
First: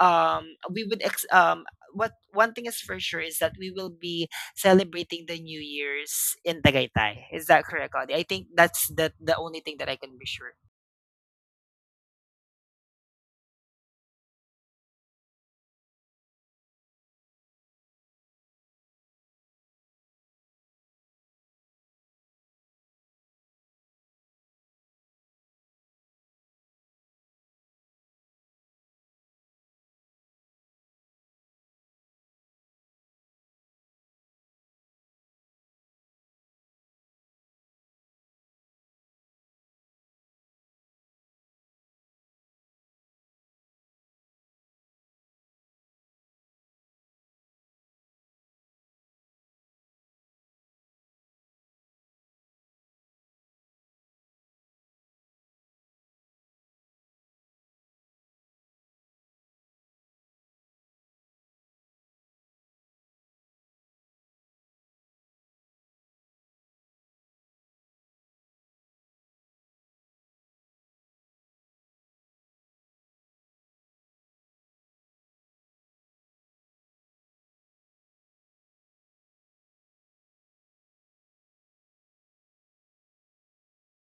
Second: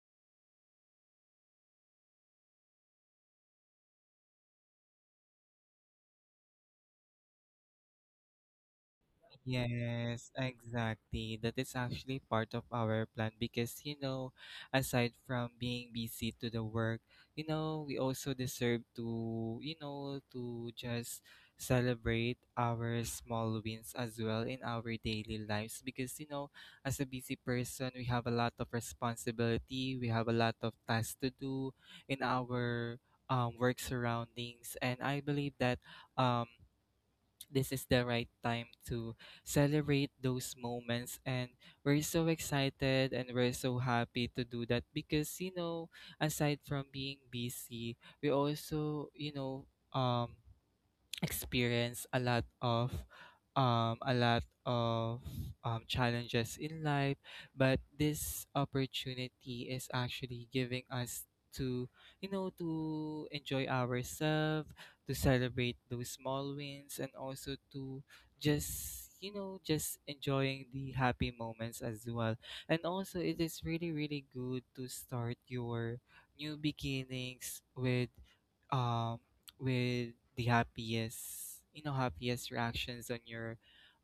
um, we would ex- um, what one thing is for sure is that we will be celebrating the New Year's in Tagaytay. Is that correct, Audie? I think that's the only thing that I can be
Yes,
sure.
exactly. That is actually part of our plan because, you know, aside from being busy to the work, you know, we also deserve to, you know, to just celebrate our small wins as well in our daily lives because, you know, as a busy person, we have a lot of responsibility, we have a lot of tasks to do in our work surroundings. And I believe that. Um, this is the right time to celebrate those moments and we're so excited and we're so happy to do that because you know aside from being busy we also you know um experience a lot of challenges in life but this opportunity is actually giving us to you know to enjoy ourselves to celebrate those small wins and also to just you know just enjoying the happy moments as well and also it is really really good to start your new beginnings um with the happiest you know happiest reactions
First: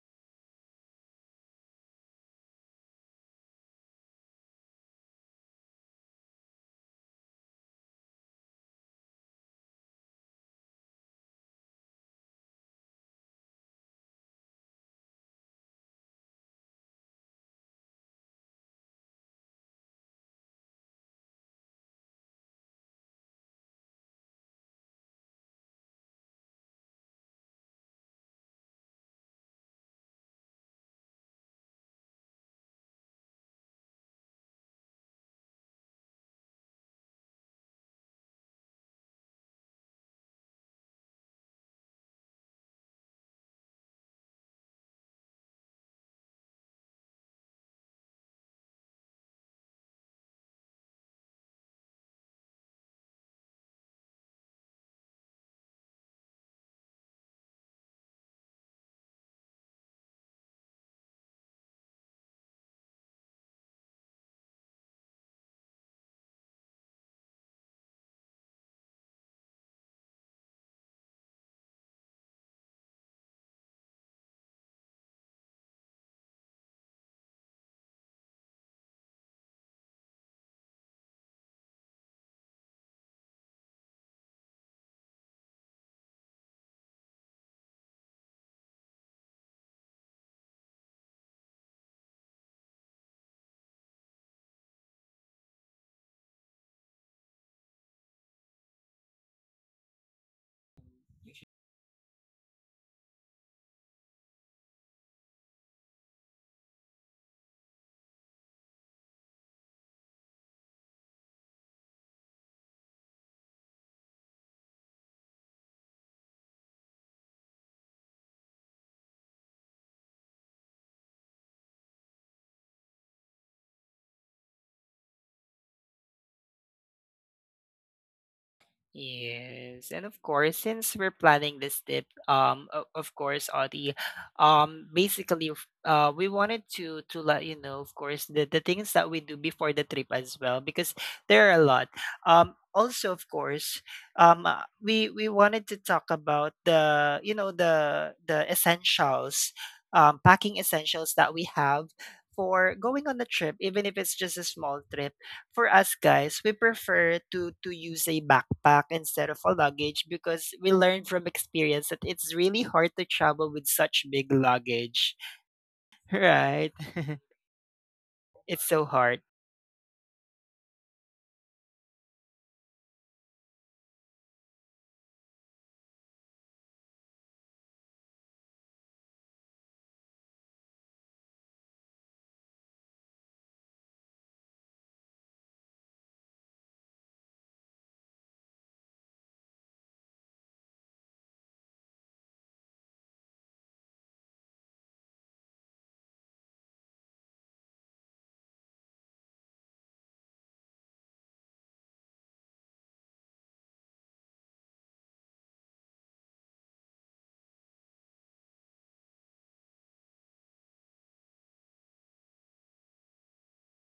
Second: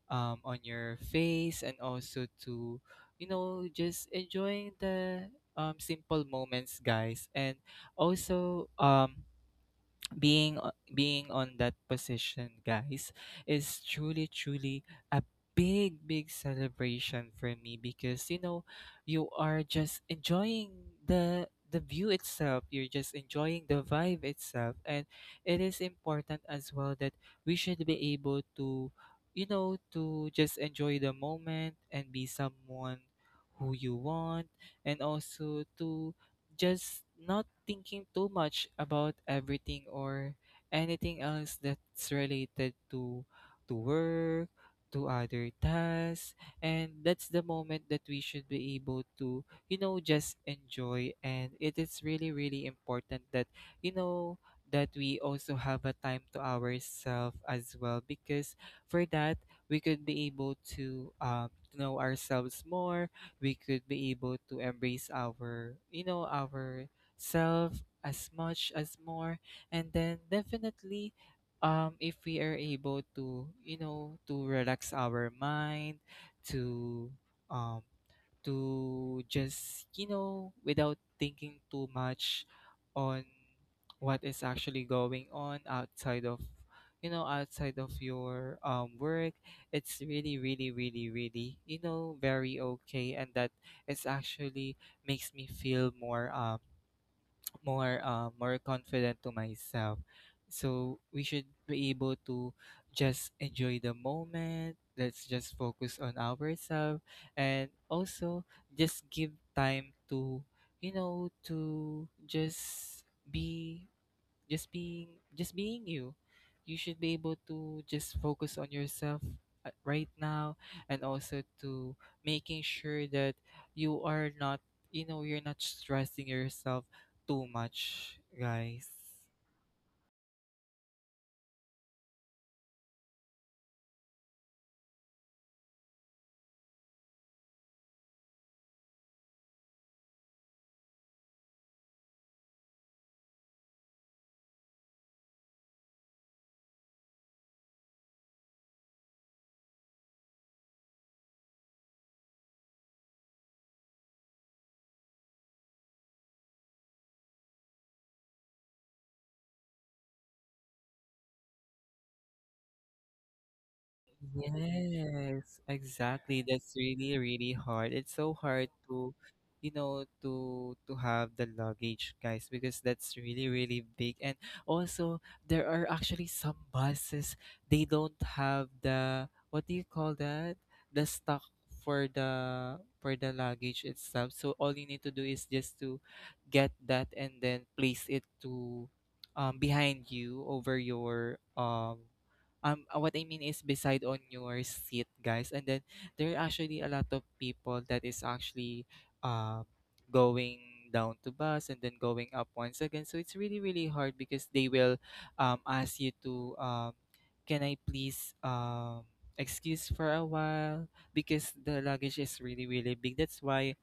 on your face and also to you know just enjoying the simple moments guys and also being on that position guys is truly truly a big big celebration for me because you know you are just enjoying the view itself you're just enjoying the vibe itself and it is important as well that we should be able to you know to just enjoy the moment and be someone who you want and also to just not thinking too much about everything or anything else that's related to work to other tasks and that's the moment that we should be able to you know just enjoy and it is really really important that you know that we also have a time to ourselves as well because for that we could be able to know ourselves more we could be able to embrace our you know our self as much as more and then definitely if we are able to you know To relax our mind, to um to just without thinking too much on what is actually going on outside of, outside of your work. It's really really really really, you know, very okay. And that, it's actually makes me feel more more more confident to myself. So we should be able to just enjoy the moment. Let's just focus on ourselves and also just give time to, you know, to just be, just being just being you. You should be able to just focus on yourself right now and also to making sure that you are not, you know, you're not stressing yourself too much, guys.
Yes, and of course, since we're planning this trip, of course, Audie, basically, we wanted to let you know, of course, the things that we do before the trip as well, because there are a lot. Also, of course, we wanted to talk about the, you know, the essentials, packing essentials that we have for going on the trip. Even if it's just a small trip, for us, guys, we prefer to use a backpack instead of a luggage, because we learned from experience that it's really hard to travel with such big luggage.
Yes, exactly.
Right?
That's really, really hard. It's so
It's
hard
so
to,
hard.
you know, to have the luggage, guys, because that's really, really big. And also, there are actually some buses, they don't have the, what do you call that? The stock for the luggage itself. So all you need to do is just to get that and then place it to behind you over your what I mean is beside on your seat, guys. And then there are actually a lot of people that is actually uh, going down to bus and then going up once again. So it's really really hard because they will ask you to, can I please, excuse for a while, because the luggage is really really big. That's why,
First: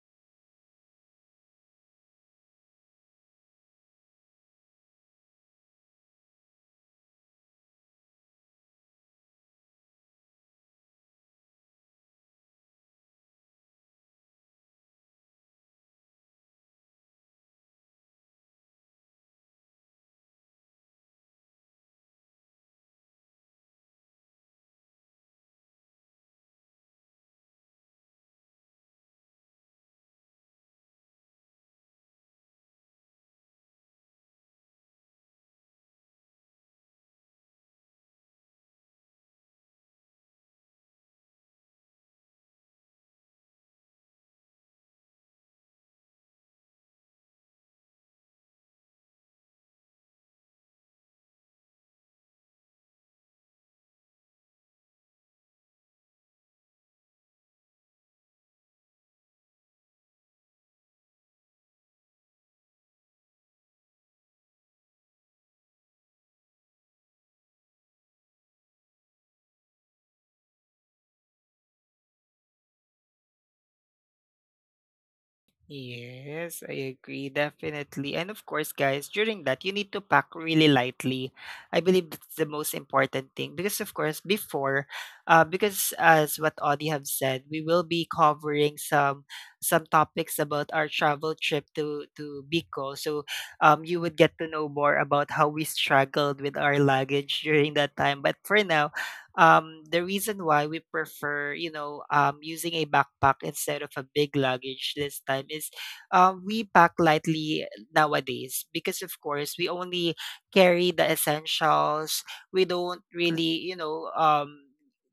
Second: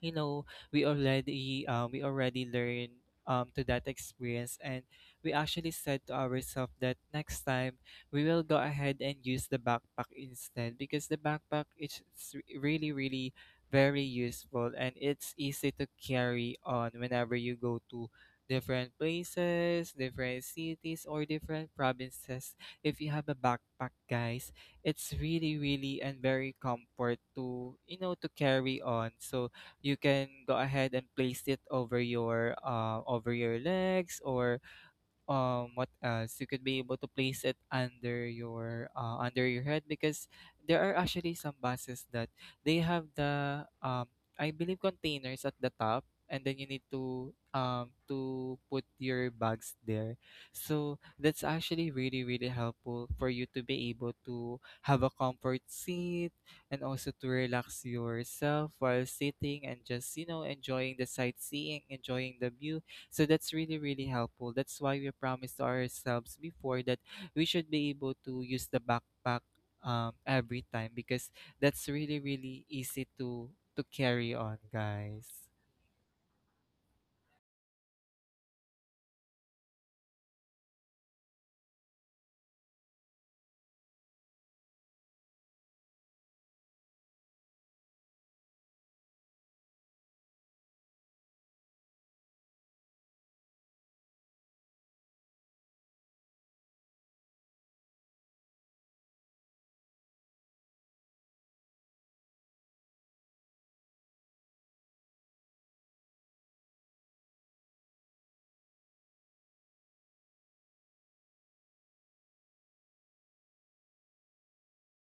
you know, we already learned to that experience. And we actually said to ourselves that next time we will go ahead and use the backpack instead, because the backpack is really really very useful, and it's easy to carry on whenever you go to different places, different cities, or different provinces. If you have a backpack, guys, it's really really and very comfort to, you know, to carry on. So you can go ahead and place it over your legs, or what else, you could be able to place it under your head, because there are actually some buses that they have the I believe containers at the top, and then you need to put your bags there. So that's actually really really helpful for you to be able to have a comfort seat and also to relax yourself while sitting and just, you know, enjoying the sightseeing, enjoying the view. So that's really, really helpful. That's why we promised to ourselves before that we should be able to use the backpack every time, because that's really, really easy to carry on, guys.
Yes, I agree, definitely. And of course, guys, during that, you need to pack really lightly. I believe that's the most important thing, because of course, before, because as what Audie have said, we will be covering some topics about our travel trip to Bicol. So, you would get to know more about how we struggled with our luggage during that time. But for now, the reason why we prefer, you know, using a backpack instead of a big luggage this time is, we pack lightly nowadays, because of course, we only carry the essentials. We don't really, you know,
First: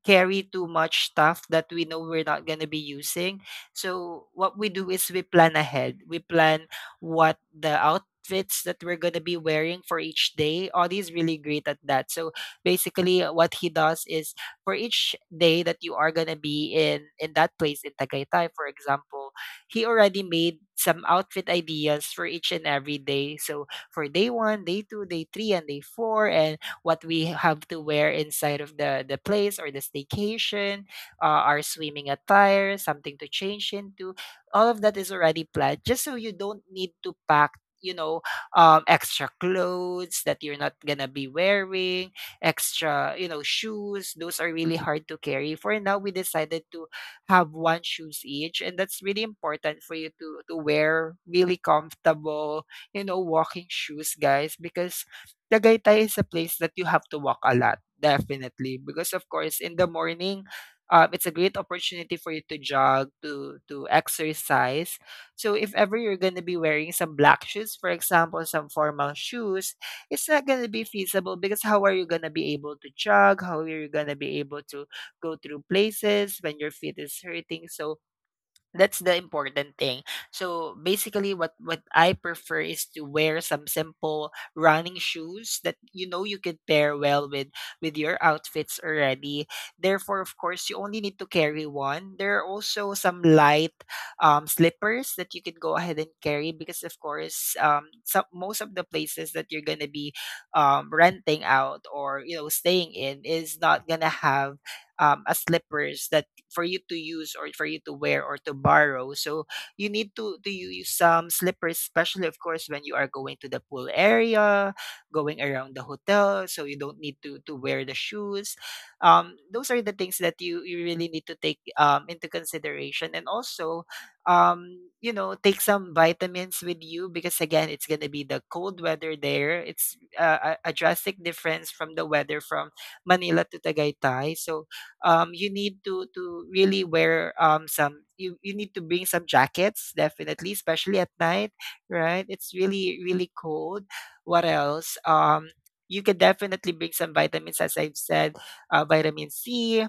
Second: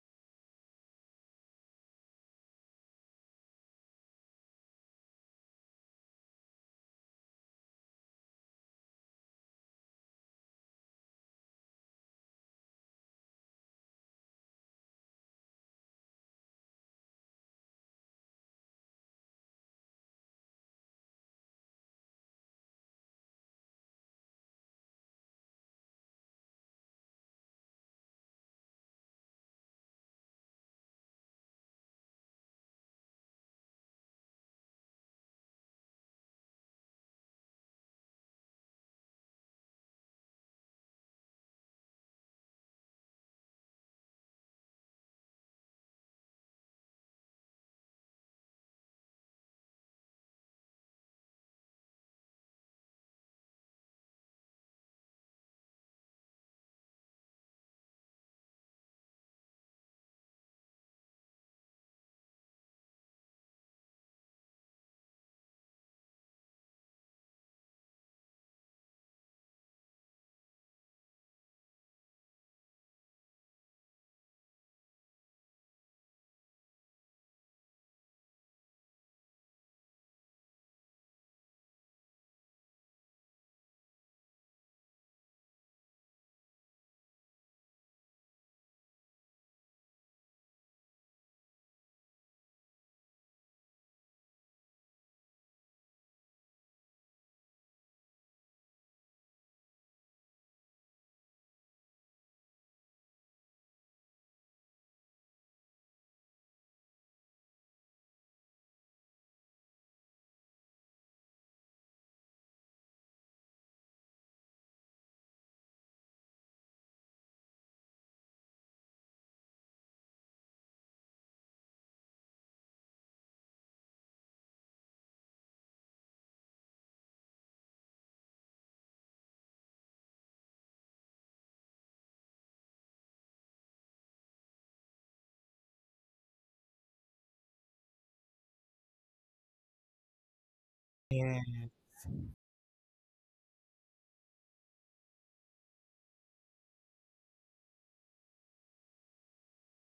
carry too much stuff that we know we're not going to be using. So what we do is we plan ahead. We plan what the outfits that we're going to be wearing for each day. Audie's really great at that. So basically, what he does is, for each day that you are gonna be in that place in Tagaytay, for example, he already made some outfit ideas for each and every day. So for day one, day two, day three, and day four, and what we have to wear inside of the place or the staycation, our swimming attire, something to change into. All of that is already planned, just so you don't need to pack, you know, extra clothes that you're not gonna be wearing, extra, you know, shoes. Those are really hard to carry. For now, we decided to have one shoes each, and that's really important for you to wear really comfortable, you know, walking shoes, guys, because Tagaytay is a place that you have to walk a lot, definitely, because of course in the morning. It's a great opportunity for you to jog, to exercise. So if ever you're going to be wearing some black shoes, for example, some formal shoes, it's not gonna be feasible, because how are you gonna be able to jog? How are you gonna be able to go through places when your feet is hurting? So that's the important thing. So basically, what I prefer is to wear some simple running shoes that, you know, you could pair well with your outfits already. Therefore, of course, you only need to carry one. There are also some light slippers that you can go ahead and carry, because of course, some, most of the places that you're going to be renting out or, you know, staying in is not going to have a slippers that for you to use or for you to wear or to borrow. So you need to use some slippers, especially of course when you are going to the pool area, going around the hotel. So you don't need to wear the shoes. Those are the things that you really need to take into consideration, and also you know, take some vitamins with you, because again, it's gonna be the cold weather there. It's a drastic difference from the weather from Manila to Tagaytay. So you need to really wear, some you, you need to bring some jackets definitely, especially at night,
Yeah.
right? It's really really cold. What else? You can definitely bring some vitamins, as I've said, vitamin C,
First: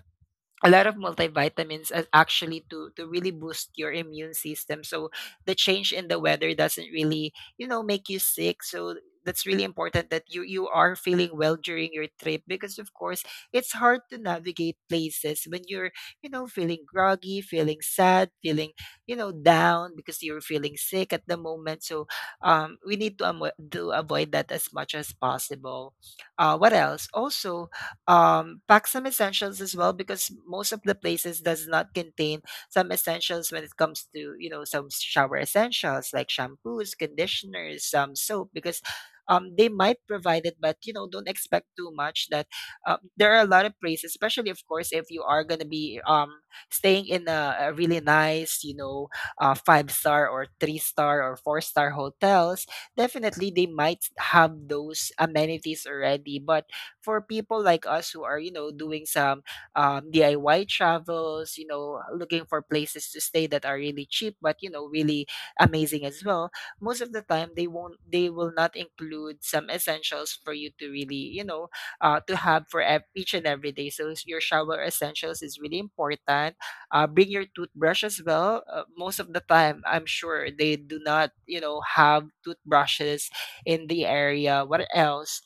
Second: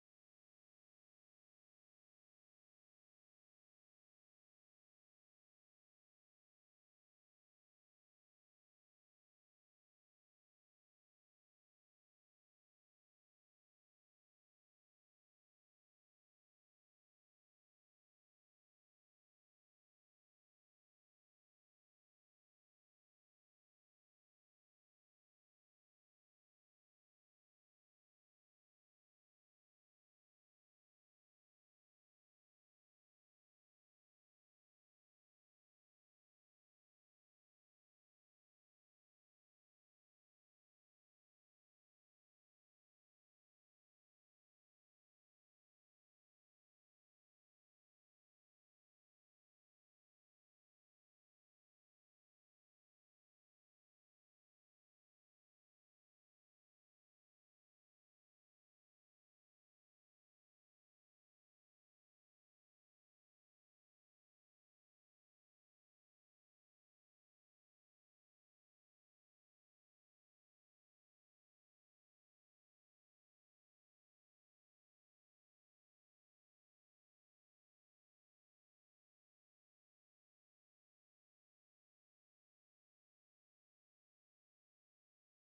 a lot of multivitamins, as actually to really boost your immune system, so the change in the weather doesn't really, you know, make you sick. So that's really important that you are feeling well during your trip, because of course it's hard to navigate places when you're, you know, feeling groggy, feeling sad, feeling, you know, down because you're feeling sick at the moment. So we need to, to avoid that as much as possible. What else? Also, pack some essentials as well, because most of the places does not contain some essentials when it comes to, you know, some shower essentials like shampoos, conditioners, some soap. Because they might provide it, but you know, don't expect too much. That there are a lot of places, especially of course if you are going to be staying in a really nice, you know, five star or three star or four-star hotels, definitely they might have those amenities already. But for people like us who are, you know, doing some DIY travels, you know, looking for places to stay that are really cheap but, you know, really amazing as well, most of the time they won't, they will not include some essentials for you to really, you know, to have for each and every day. So your shower essentials is really important. Bring your toothbrush as well. Most of the time, I'm sure they do not, you know, have toothbrushes in the area. What else?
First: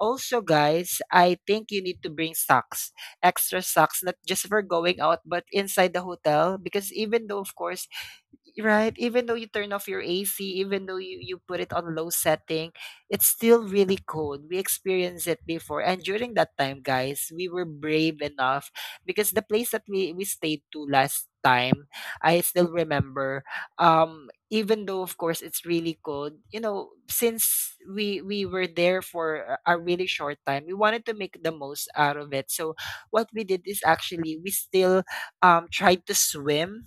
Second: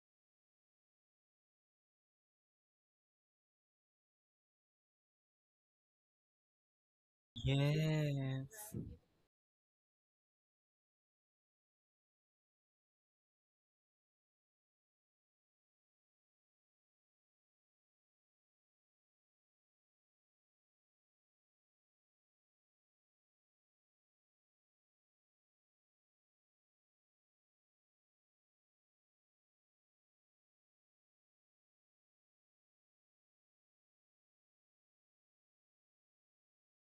Also, guys, I think you need to bring socks, extra socks, not just for going out, but inside the hotel. Because even though, of course,
Yes.
right? Even though you turn off your AC, even though you put it on low setting, it's still really cold. We experienced it before. And during that time, guys, we were brave enough because the place that we stayed to last time, I still remember. Even though of course it's really cold, you know, since we were there for a really short time, we wanted to make the most out of it. So what we did is actually we still tried to swim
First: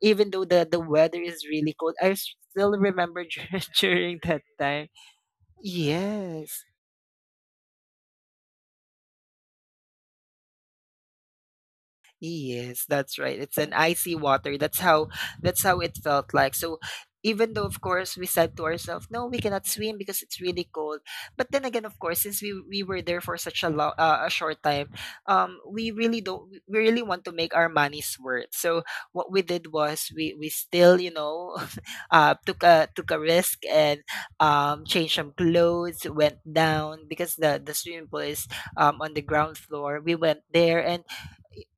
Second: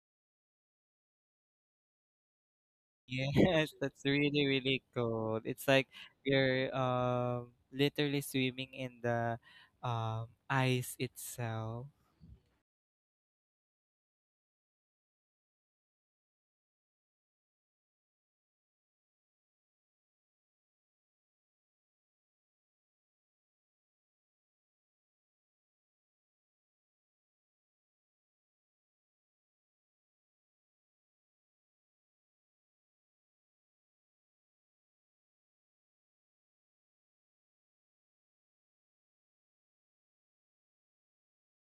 even though the weather is really cold. Still
Yes,
remember
that's
during that
really, really
time.
cool. It's like
Yes.
you're literally swimming in the ice itself.
Yes, that's right. It's an icy water. That's how it felt like. So even though of course we said to ourselves, no, we cannot swim because it's really cold. But then again, of course, since we were there for such a long a short time, we really don't we really want to make our money's worth. So what we did was we still, you know, took a took a risk and changed some clothes, went down because the swimming pool is on the ground floor. We went there and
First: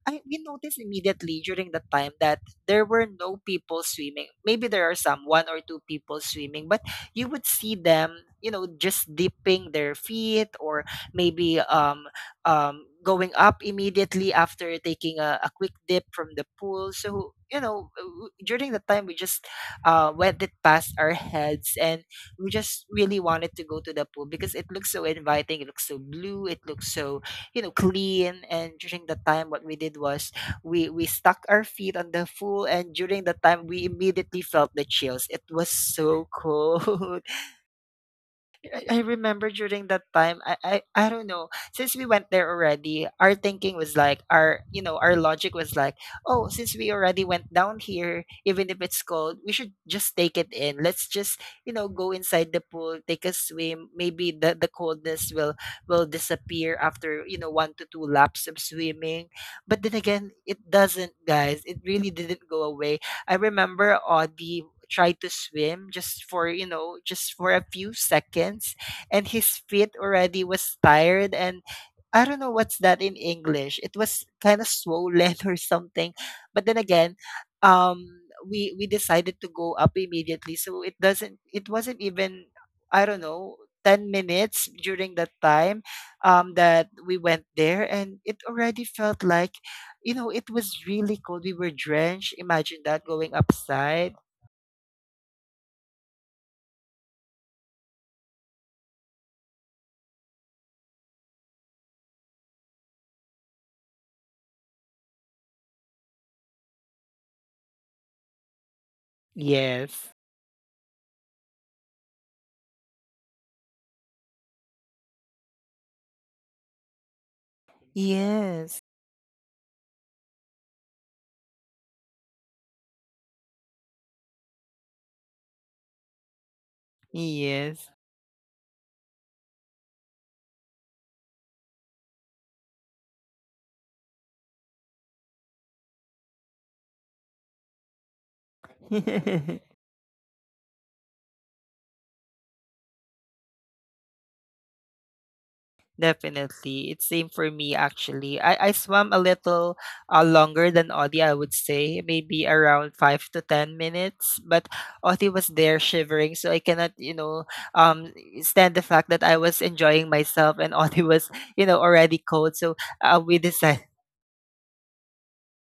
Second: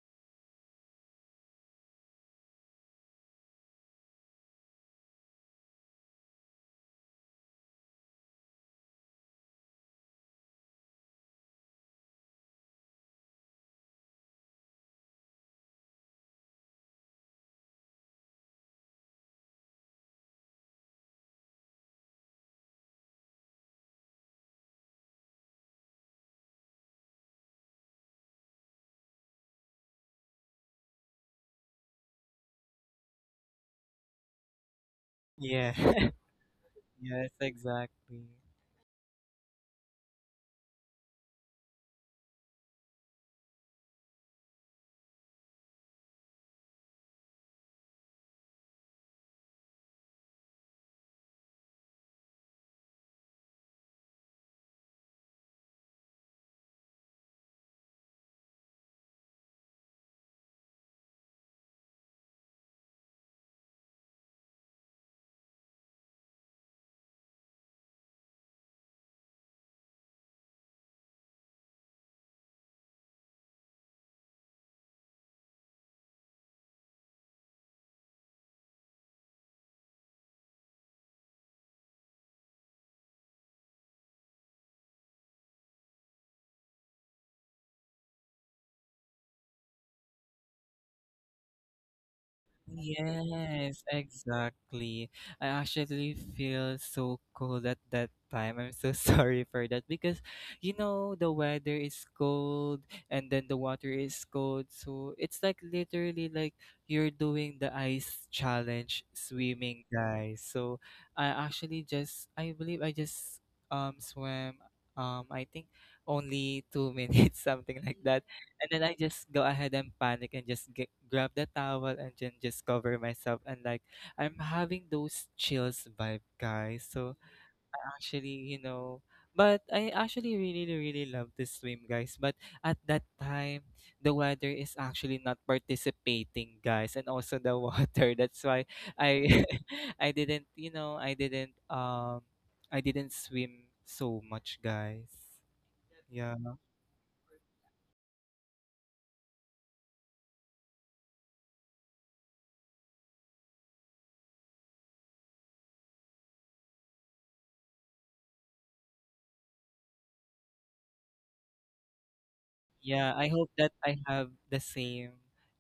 I we noticed immediately during the time that there were no people swimming. Maybe there are some one or two people swimming, but you would see them, you know, just dipping their feet or maybe going up immediately after taking a quick dip from the pool. So, you know, during the time we just went it past our heads, and we just really wanted to go to the pool because it looks so inviting. It looks so blue. It looks so, you know, clean. And during the time what we did was we stuck our feet on the pool, and during the time we immediately felt the chills. It was
Yeah.
so cold.
Yes, exactly.
I remember during that time, I don't know. Since we went there already, our thinking was like our, you know, our logic was like, oh, since we already went down here, even if it's cold, we should just take it in. Let's just, you know, go inside the pool, take a swim. Maybe the coldness will disappear after, you know, one to two laps of swimming. But then again, it doesn't, guys. It really didn't go away. I remember Audie try to swim just for, you know, just for a few seconds, and his feet already was tired and I don't know what's that in English. It was kind of swollen or something. But then again, um we decided to go up immediately, so it doesn't, it wasn't even, I don't know, 10 minutes during that time that we went there, and it already felt like, you know, it was really cold. We were drenched, imagine that, going
Yes,
upside.
exactly. I actually feel so cold at that time. I'm so sorry for that because, you know, the weather is cold and then the water is cold. So it's like literally like you're doing the ice challenge swimming,
Yes.
guys. So I believe I just swam I think only 2 minutes, something like that. And
Yes.
then I just go ahead and panic and just grab the towel and then just cover myself. And like, I'm having those chills vibe, guys. So I
Yes.
actually, you know, but I actually really, really love to swim, guys. But at that time, the weather is actually not participating, guys. And also the water. That's why I, I didn't, you know, I didn't swim so much, guys. Yeah.
Definitely. It's same for me actually. I swam a little longer than Audie, I would say, maybe around 5 to 10 minutes. But Audie was there shivering, so I cannot, you know, um stand the fact that I was enjoying myself and Audie was, you know, already cold. So
Yeah, I
we
hope that
decided,
I have the same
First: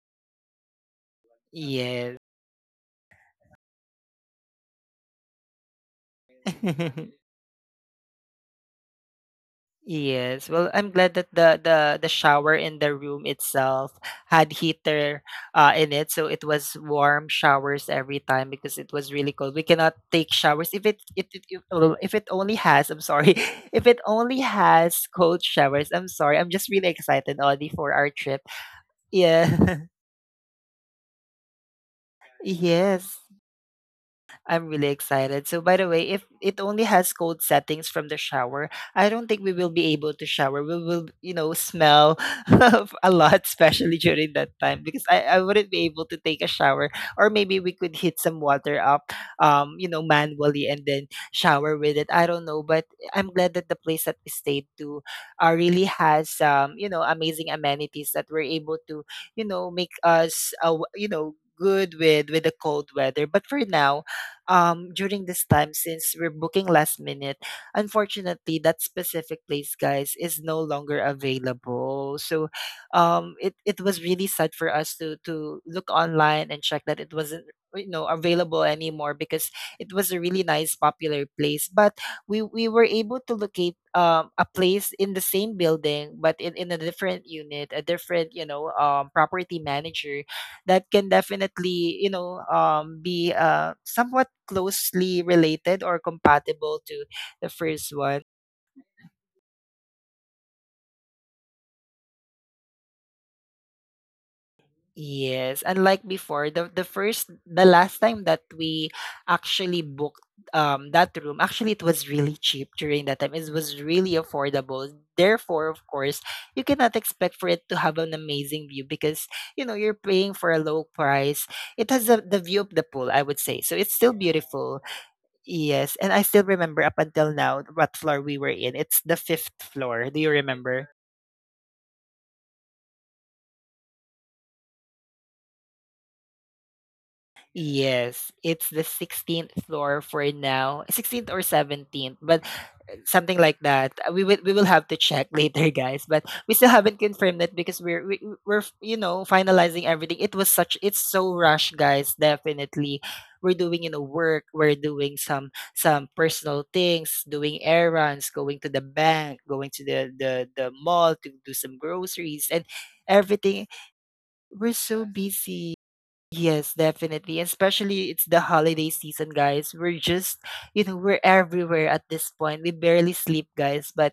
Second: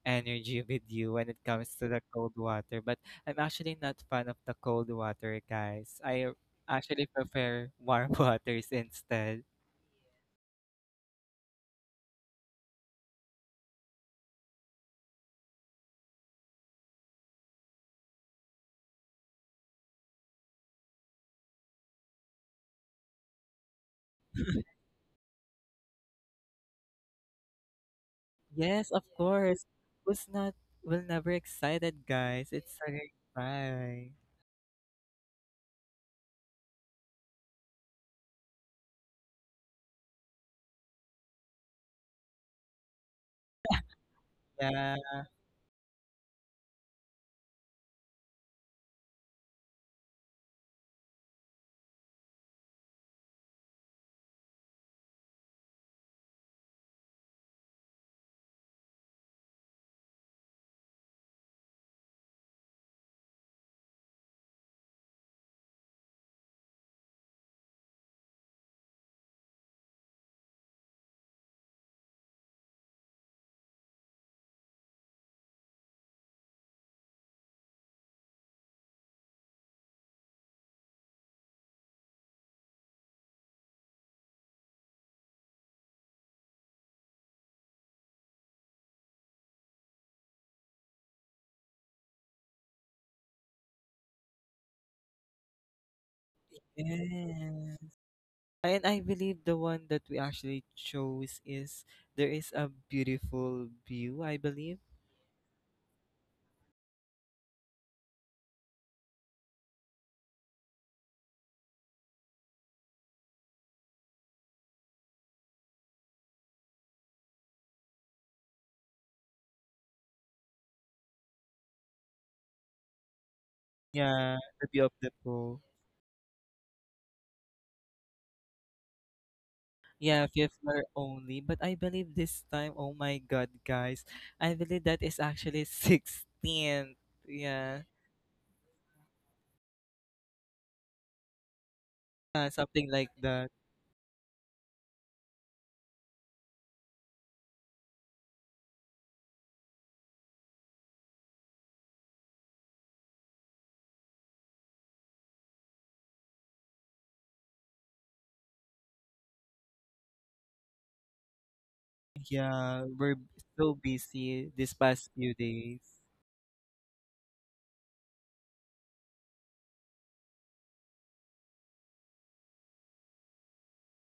energy with you when it comes to the
yes.
cold water, but I'm actually not fan of the cold water, guys. I actually prefer warm waters instead.
Yes. Well, I'm glad that the shower in the room itself had heater in it, so it was warm showers every time because it was really cold. We cannot take showers if it it, it if oh, if it only has, I'm sorry, if it only has cold showers. I'm sorry. I'm just really excited, Audie, for our trip.
Yes, of course.
Yeah.
Who's not will never excited, guys. It's a
Yes.
fine.
I'm really excited. So, by the way, if it only has cold settings from the shower, I don't think we will be able to shower. We will, you know, smell a lot, especially during that time,
Yeah.
because I wouldn't be able to take a shower. Or maybe we could heat some water up, you know, manually, and then shower with it. I don't know, but I'm glad that the place that we stayed to really has, you know, amazing amenities that we're able to, you know, make us, you know, good with the cold weather. But for now, during this time, since we're booking last minute. Unfortunately, that specific place, guys, is no longer available. So it was really sad for us to look online and check that it wasn't, you know, available anymore because it was a really nice popular place. But we were able to locate a place in the same building, but in a different unit, a different, you know, property manager that can definitely, you know, be somewhat closely related or compatible to the
Yes.
first one.
And I believe the one that we actually chose is there is a beautiful view, I believe.
Yes, unlike before, the last time that we actually booked that room, actually it was really cheap during that time. It was really affordable. Therefore, of course, you cannot expect for it to have an amazing view because, you know, you're paying for a low price. It has a, the view of the pool, I would say. So it's still
Yeah, the
beautiful.
view of the pool.
Yes, and I still remember up until now what floor we were in. It's the fifth floor. Do
Yeah,
you
fifth floor
remember?
only. But I believe this time, oh my god, guys. I believe that is actually 16th. Yeah.
Yes, it's the 16th floor for now. 16th or 17th, but
Something like
something
that.
like that. We will have to check later, guys, but we still haven't confirmed it because we're, you know, finalizing everything. It was such It's so rushed, guys, definitely. We're doing, you know, work, we're doing some personal things, doing errands, going to the bank, going to the mall to do some groceries, and
Yeah, we're
everything.
so busy
We're
this
so
past few
busy.
days.
Yes, definitely. Especially it's the holiday season, guys. We're just, you know, we're everywhere at this point. We barely sleep, guys. But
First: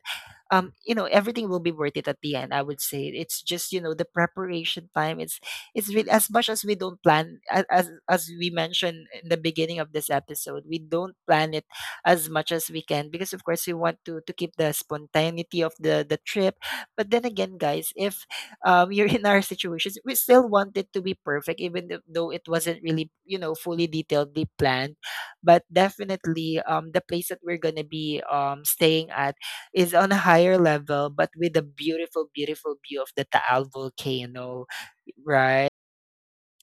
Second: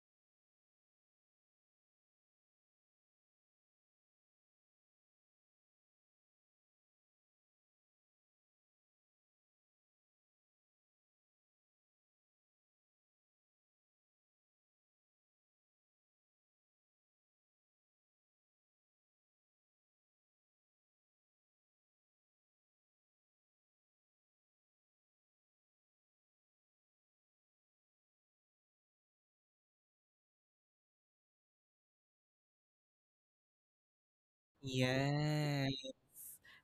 you know, everything will be worth it at the end, I would say. It's just, you know, the preparation time. It's really, as much as we don't plan, as we mentioned in the beginning of this episode, we don't plan it as much as we can because of course we want to keep the spontaneity of the trip. But then again, guys, if you're in our situations, we still want it to be perfect, even though it wasn't really, you know, fully detailedly planned. But definitely, the place that we're gonna be staying at is on a higher level, but with a beautiful, beautiful view of the Taal volcano, right?
Yes.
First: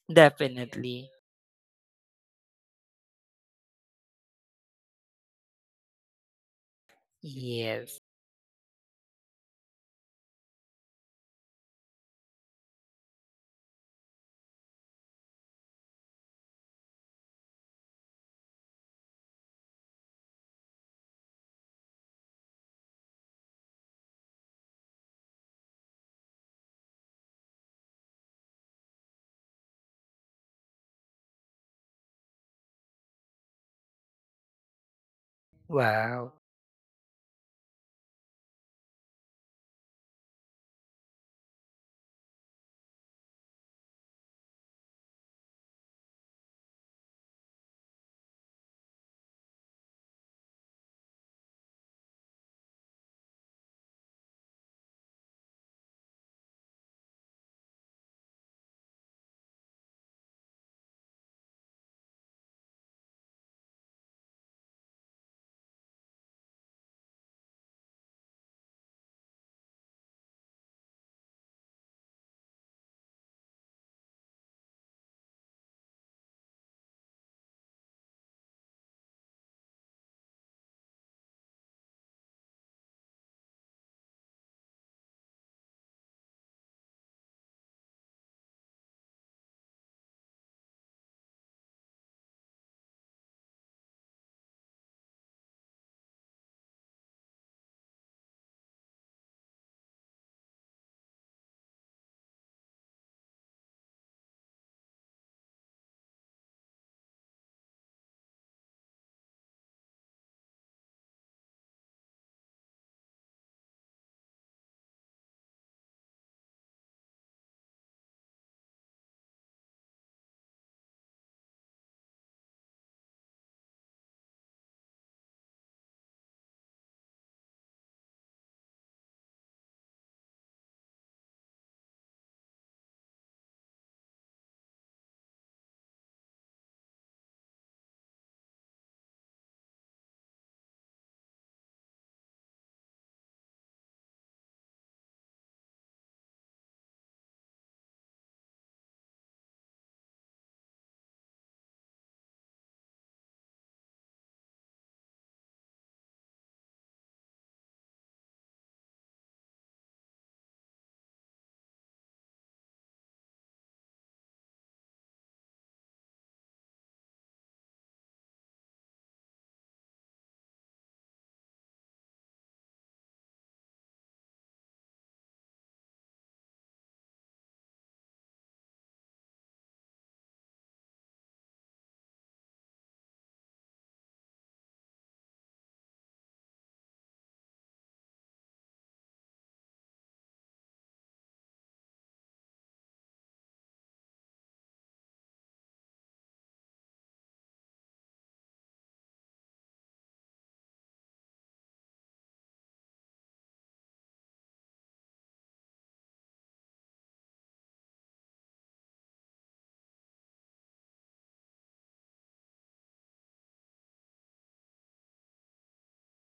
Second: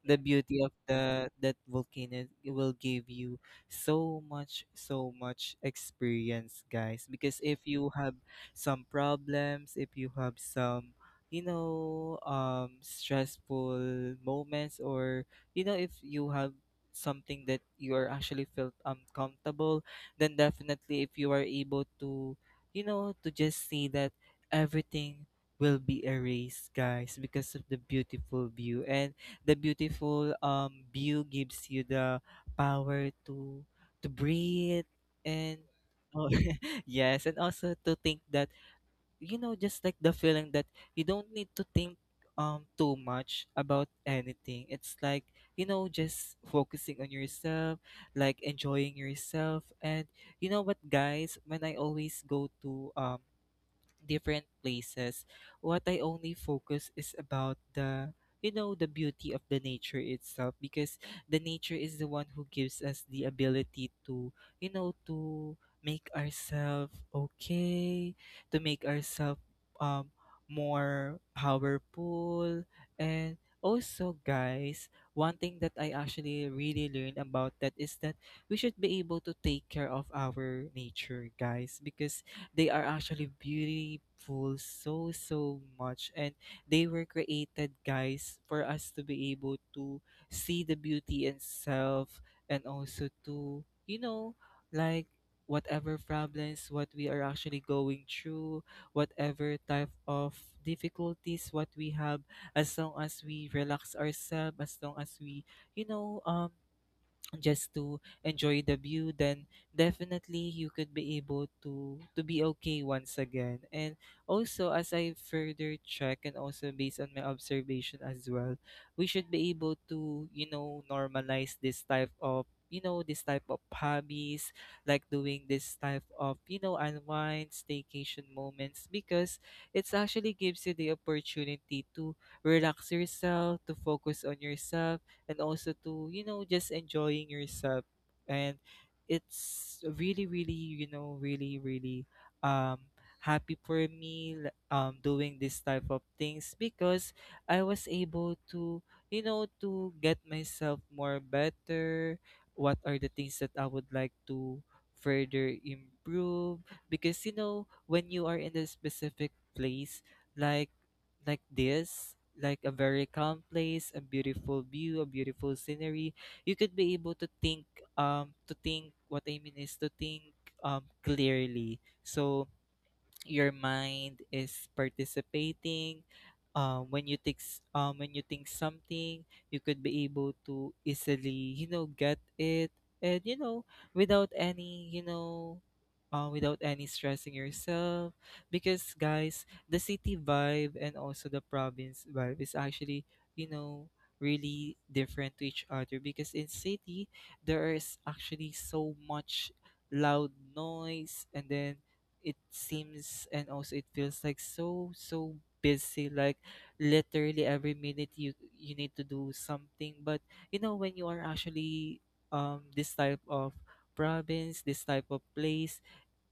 The beauty of
Definitely.
the that volcano will give you so much, so much experience, guys. Because if you
Yes.
have some problems, if you have some, you know, stressful moments, or you know, if you have something that you are actually felt uncomfortable, then definitely if you are able to, you know, to just see that everything will be erased, guys, because of the beautiful view. And the beautiful view gives you the power to breathe and oh,
Wow.
yes, and also to think that, you know, just like the feeling that you don't need to think too much about anything. It's like, you know, just focusing on yourself, like enjoying yourself. And you know what, guys, when I always go to different places, what I only focus is about the, you know, the beauty of the nature itself, because the nature is the one who gives us the ability to, you know, to make ourselves okay, to make ourselves um more powerful. And also, guys, one thing that I actually really learned about that is that we should be able to take care of our nature, guys, because they are actually beautiful so so much. And they were created, guys, for us to be able to see the beauty in self, and also to, you know, like, whatever problems what we are actually going through, whatever type of difficulties what we have, as long as we relax ourselves, as long as we, you know um just to enjoy the view, then definitely you could be able to be okay once again. And also, as I further check, and also based on my observation as well, we should be able to, you know, normalize this type of, you know, this type of hobbies, like doing this type of, you know, unwind staycation moments, because it's actually gives you the opportunity to relax yourself, to focus on yourself, and also to, you know, just enjoying yourself. And it's really really, you know, really really um happy for me doing this type of things, because I was able to, you know, to get myself more better, what are the things that I would like to further improve. Because, you know, when you are in a specific place, like like this, like a very calm place, a beautiful view, a beautiful scenery, you could be able to think, what I mean is to think clearly. So your mind is participating, when you think something, you could be able to easily, you know, get it. And, you know, without any, you know, without any stressing yourself. Because, guys, the city vibe and also the province vibe is actually, you know, really different to each other. Because in city, there is actually so much loud noise. And then it seems and also it feels like so so busy, like literally every minute you you need to do something. But, you know, when you are actually, this type of province, this type of place,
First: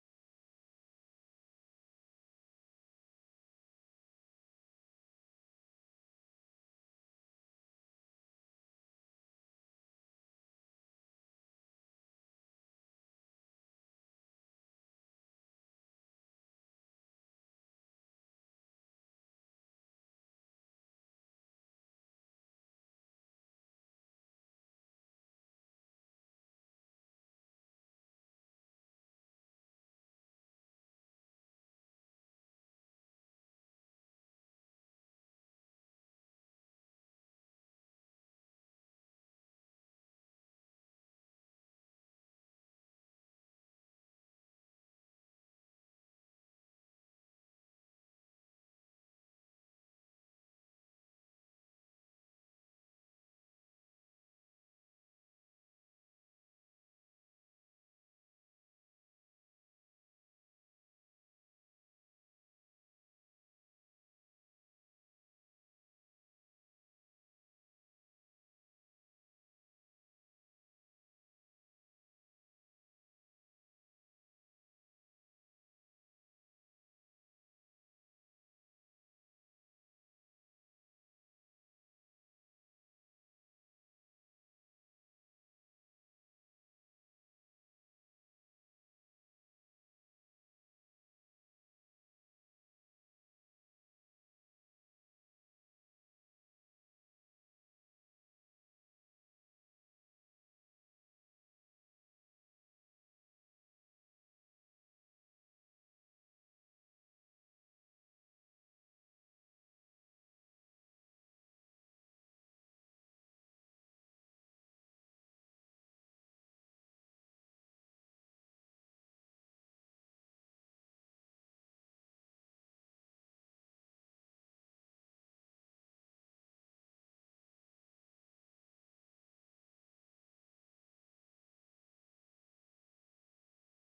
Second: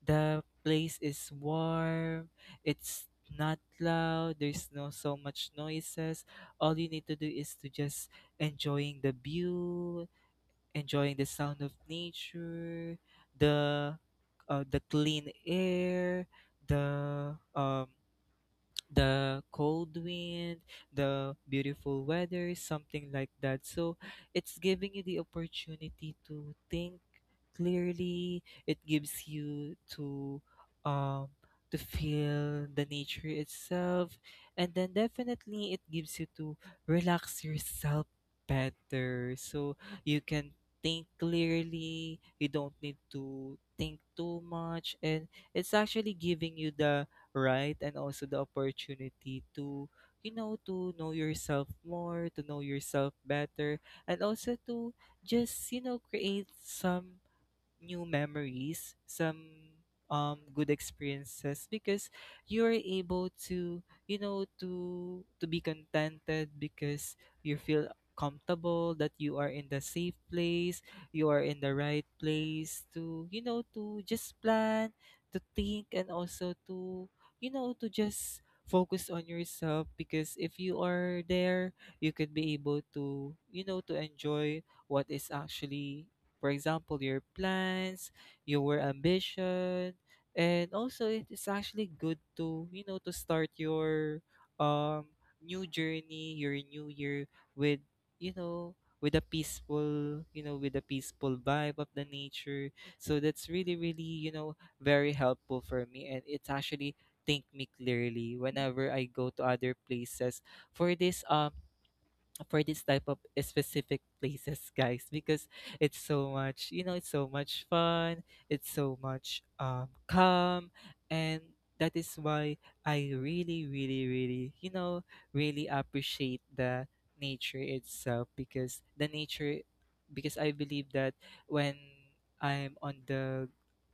the place is warm, it's not loud, there's no so much noises. All you need to do is to just enjoying the view, enjoying the sound of nature, the the clean air, the um, the cold wind, the beautiful weather, something like that. So it's giving you the opportunity to think clearly. It gives you um to feel the nature itself. And then definitely it gives you to relax yourself better. So you can think clearly, you don't need to think too much. And it's actually giving you the, right? And also the opportunity to, you know, to know yourself more, to know yourself better, and also to just, you know, create some new memories, some good experiences. Because you're able to, you know, to be contented, because you feel comfortable that you are in the safe place, you are in the right place to, you know, to just plan, to think, and also to, you know, to just focus on yourself. Because if you are there, you could be able to, you know, to enjoy what is actually, for example, your plans, your ambition. And also it is actually good to, you know, to start your um new journey, your new year with, you know, with a peaceful, you know, with a peaceful vibe of the nature. So that's really, really, you know, very helpful for me. And it's actually think me clearly whenever I go to other places for this for this type of specific places, guys, because it's so much, you know, it's so much fun. It's so much calm, and that is why I really really really you know, really appreciate the nature itself. Because the nature, because I believe that when I'm on the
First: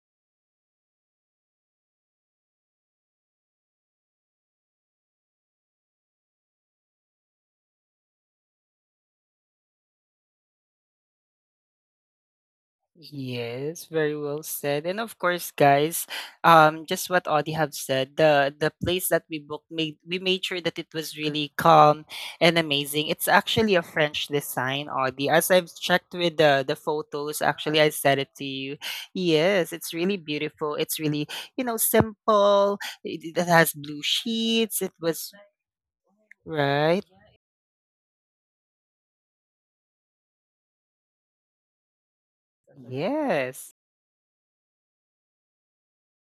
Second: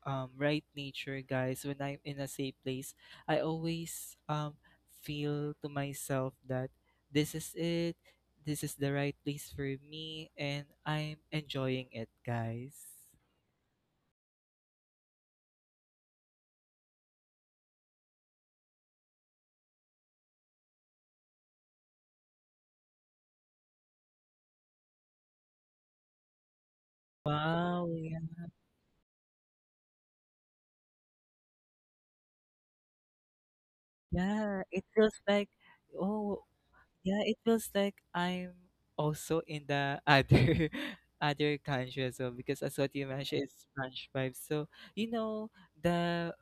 right nature, guys, when I'm in a safe place, I always feel to myself that this is it. This is the right place for me, and I'm enjoying it, guys.
Yes, very well said. And of course, guys, just what Audie have said, the place that we booked made sure that it was really calm and amazing. It's actually a French design, Audie. As I've checked with the photos, actually
Wow,
I
yeah.
said it to you. Yes, it's really beautiful. It's really, you know, simple. It has blue
Yeah,
sheets.
it
It
feels
was
like oh,
right.
yeah, it feels like I'm also in the other other country as well, because as what you mentioned it's
Yes.
French vibes. So, you know, the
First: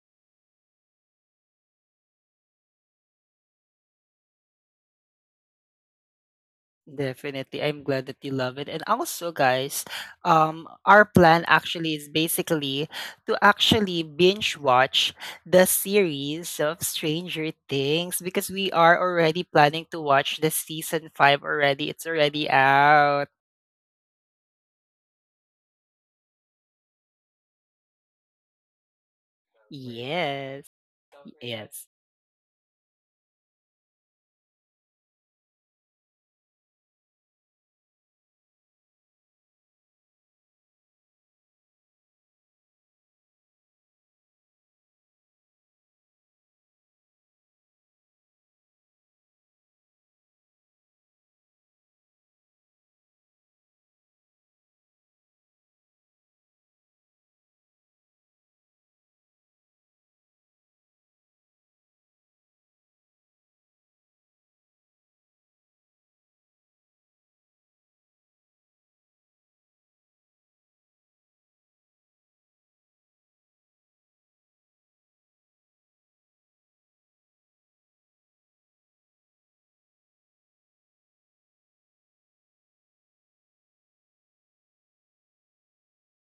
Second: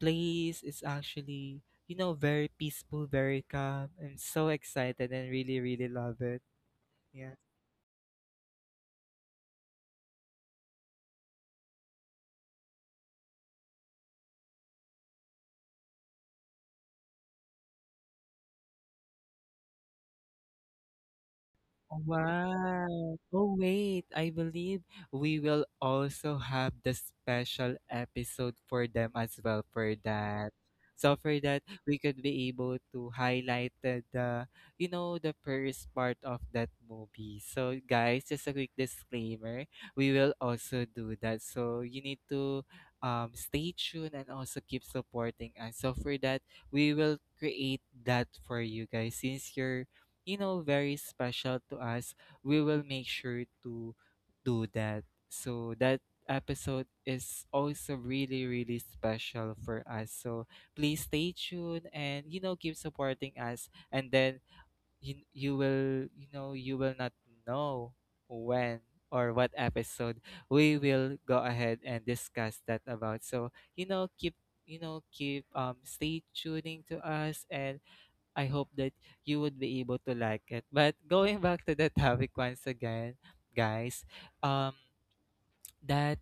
place is actually, you know, very peaceful, very calm. I'm so excited and really, really love it. Yeah.
Definitely. I'm glad that you love it. And also, guys, our plan actually is basically to actually binge watch the series of Stranger Things because we are already planning to watch the season 5 already. It's already
Wow.
out.
Oh, wait. I believe we will also have the special episode for them as well for that.
Yes.
So for that,
Yes.
we could be able to highlight the you know, the first part of that movie. So guys, just a quick disclaimer, we will also do that. So you need to stay tuned and also keep supporting us. So for that, we will create that for you guys. Since you're, very special to us, we will make sure to do that. So that episode is also really, really special for us. So please stay tuned and, you know, keep supporting us. And then you will, you know, you will not know when or what episode we will go ahead and discuss that about. So, you know, keep stay tuning to us, and I hope that you would be able to like it. But going back to the topic once again, guys, um, that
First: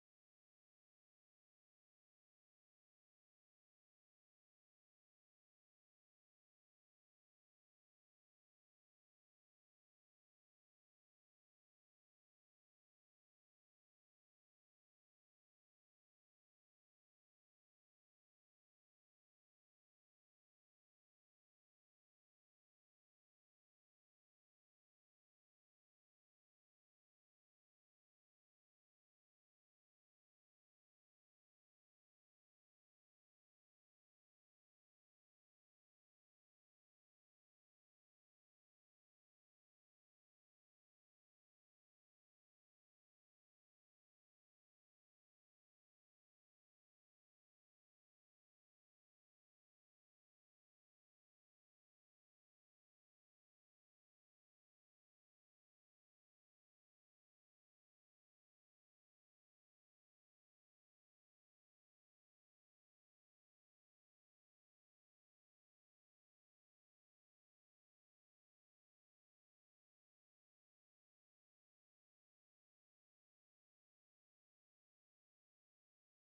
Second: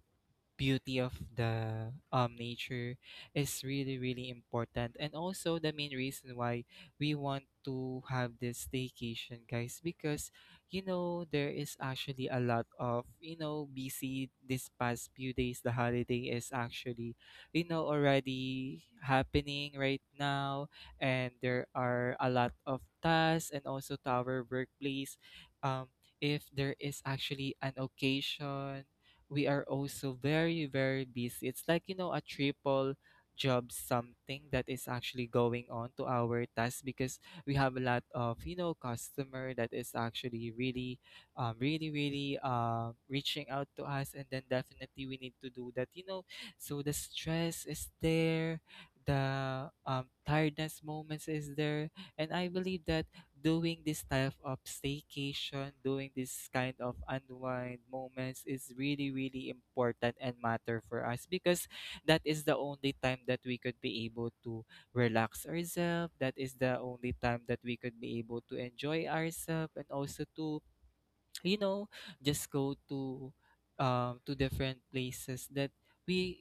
beauty of the nature is really really important, and also the main reason why we want to have this staycation, guys. Because you know there is actually a lot of, you know, busy this past few days. The holiday is actually, you know, already happening right now, and there are a lot of tasks and also to our workplace. um if there is actually an occasion, we are also very, very busy. It's like, you know, a triple job. Something that is actually going on to our task because we have a lot of, you know, customer that is actually really, really, really reaching out to us. And then definitely we need to do that, you know. So the stress is there. The tiredness moments is there, and I believe that doing this type of staycation, doing this kind of unwind moments is really, really important and matter for us. Because that is the only time that we could be able to relax ourselves. That is the only time that we could be able to enjoy ourselves and also to, you know, just go to different places that we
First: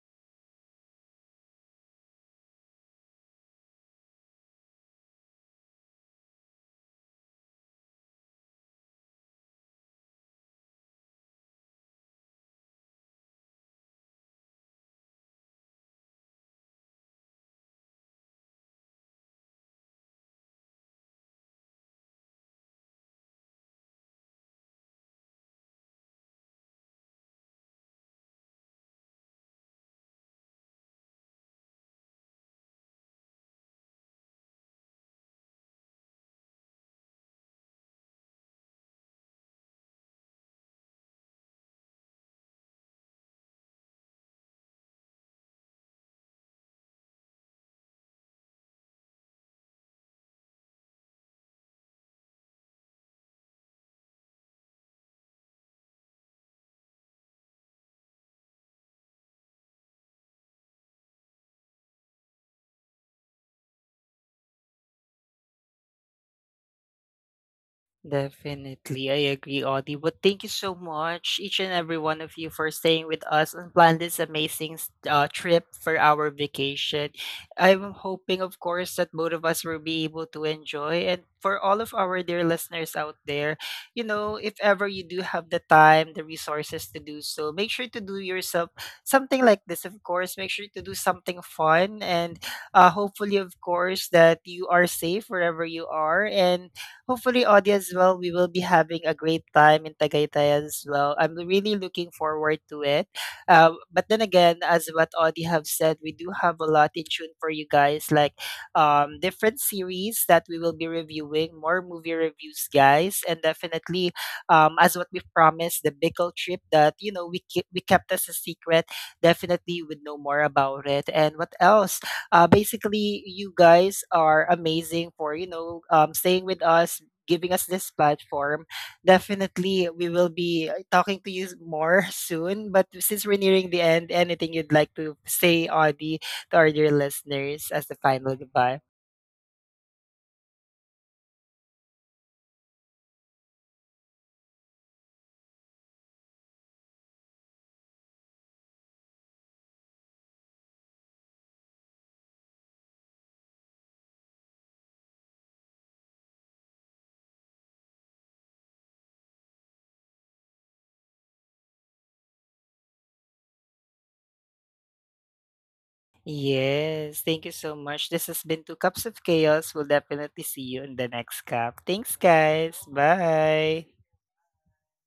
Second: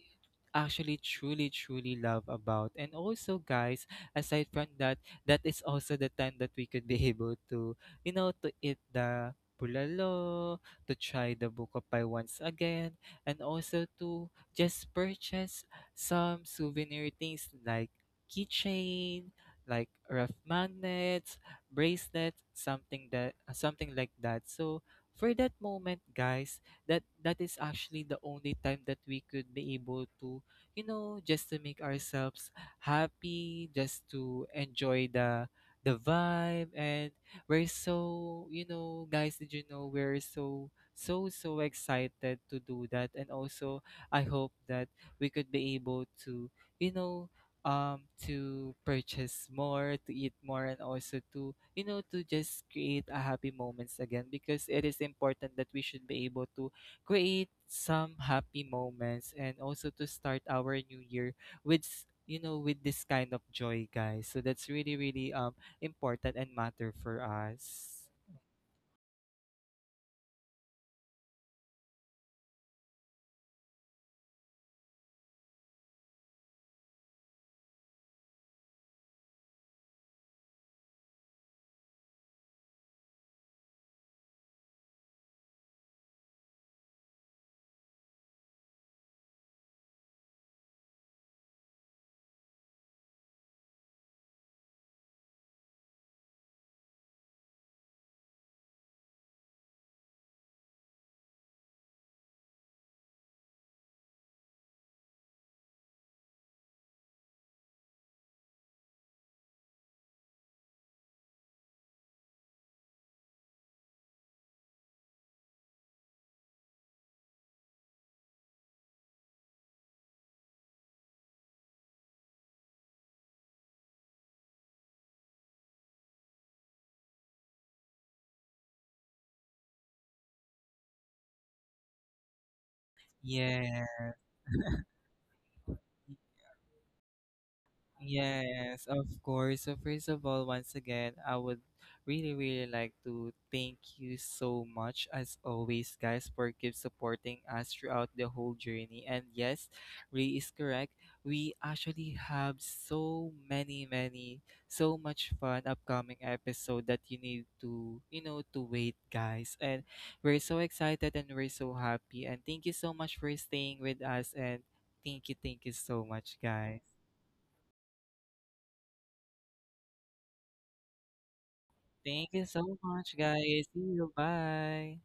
actually truly truly love about. And also guys, aside from that, that is also the time that we could be able to, you know, to eat the bulalo, to try the bukapai once again, and also to just purchase some souvenir things, like keychain, like rough magnets, bracelet, something that, something like that. So for that moment, guys, that is actually the only time that we could be able to, you know, just to make ourselves happy, just to enjoy the vibe. And we're so, you know, guys, did you know, we're so so so excited to do that. And also I hope that we could be able to, you know, to purchase more, to eat more, and also to, you know, to just create a happy moments again, because it is important that we should be able to create some happy moments and also to start our new year you know, with this kind of joy, guys. So that's really really important and matter for us.
Definitely, I agree, Audie. But thank you so much, each and every one of you, for staying with us and plan this amazing trip for our vacation. I'm hoping, of course, that both of us will be able to enjoy. And for all of our dear listeners out there, you know, if ever you do have the time, the resources to do so, make sure to do yourself something like this, of course. Make sure to do something fun. And hopefully, of course, that you are safe wherever you are. And hopefully audience as well, we will be having a great time in Tagaytay as well. I'm really looking forward to it. But then again, as what Audie have said, we do have a lot in tune for you guys, like different series that we will be reviewing, more movie reviews, guys, and definitely as what we promised, the Bicol trip that, you know, we kept as a secret. Definitely, you would know more about it. And what else? Basically, you guys are amazing for, you know, staying with us, giving us this platform. Definitely, we will be talking to you more soon. But since we're nearing the
Yeah.
end, anything you'd like to say, Audie, to our dear listeners as the final goodbye?
Yes, of course. So first of all, once again, I would really, really like to thank you so much as always, guys, for keep supporting us throughout the whole journey. And yes, Ray is correct. We actually have so many, many, so much fun upcoming episode that you need to, you know, to wait, guys. And we're so excited and we're so happy. And thank you so much for staying with us. And thank you so much, guys.
Yes, thank you so much. This has been Two Cups of Chaos. We'll definitely see you in the next cup. Thanks,
Thank you so
guys.
much, guys. See
Bye.
you. Bye.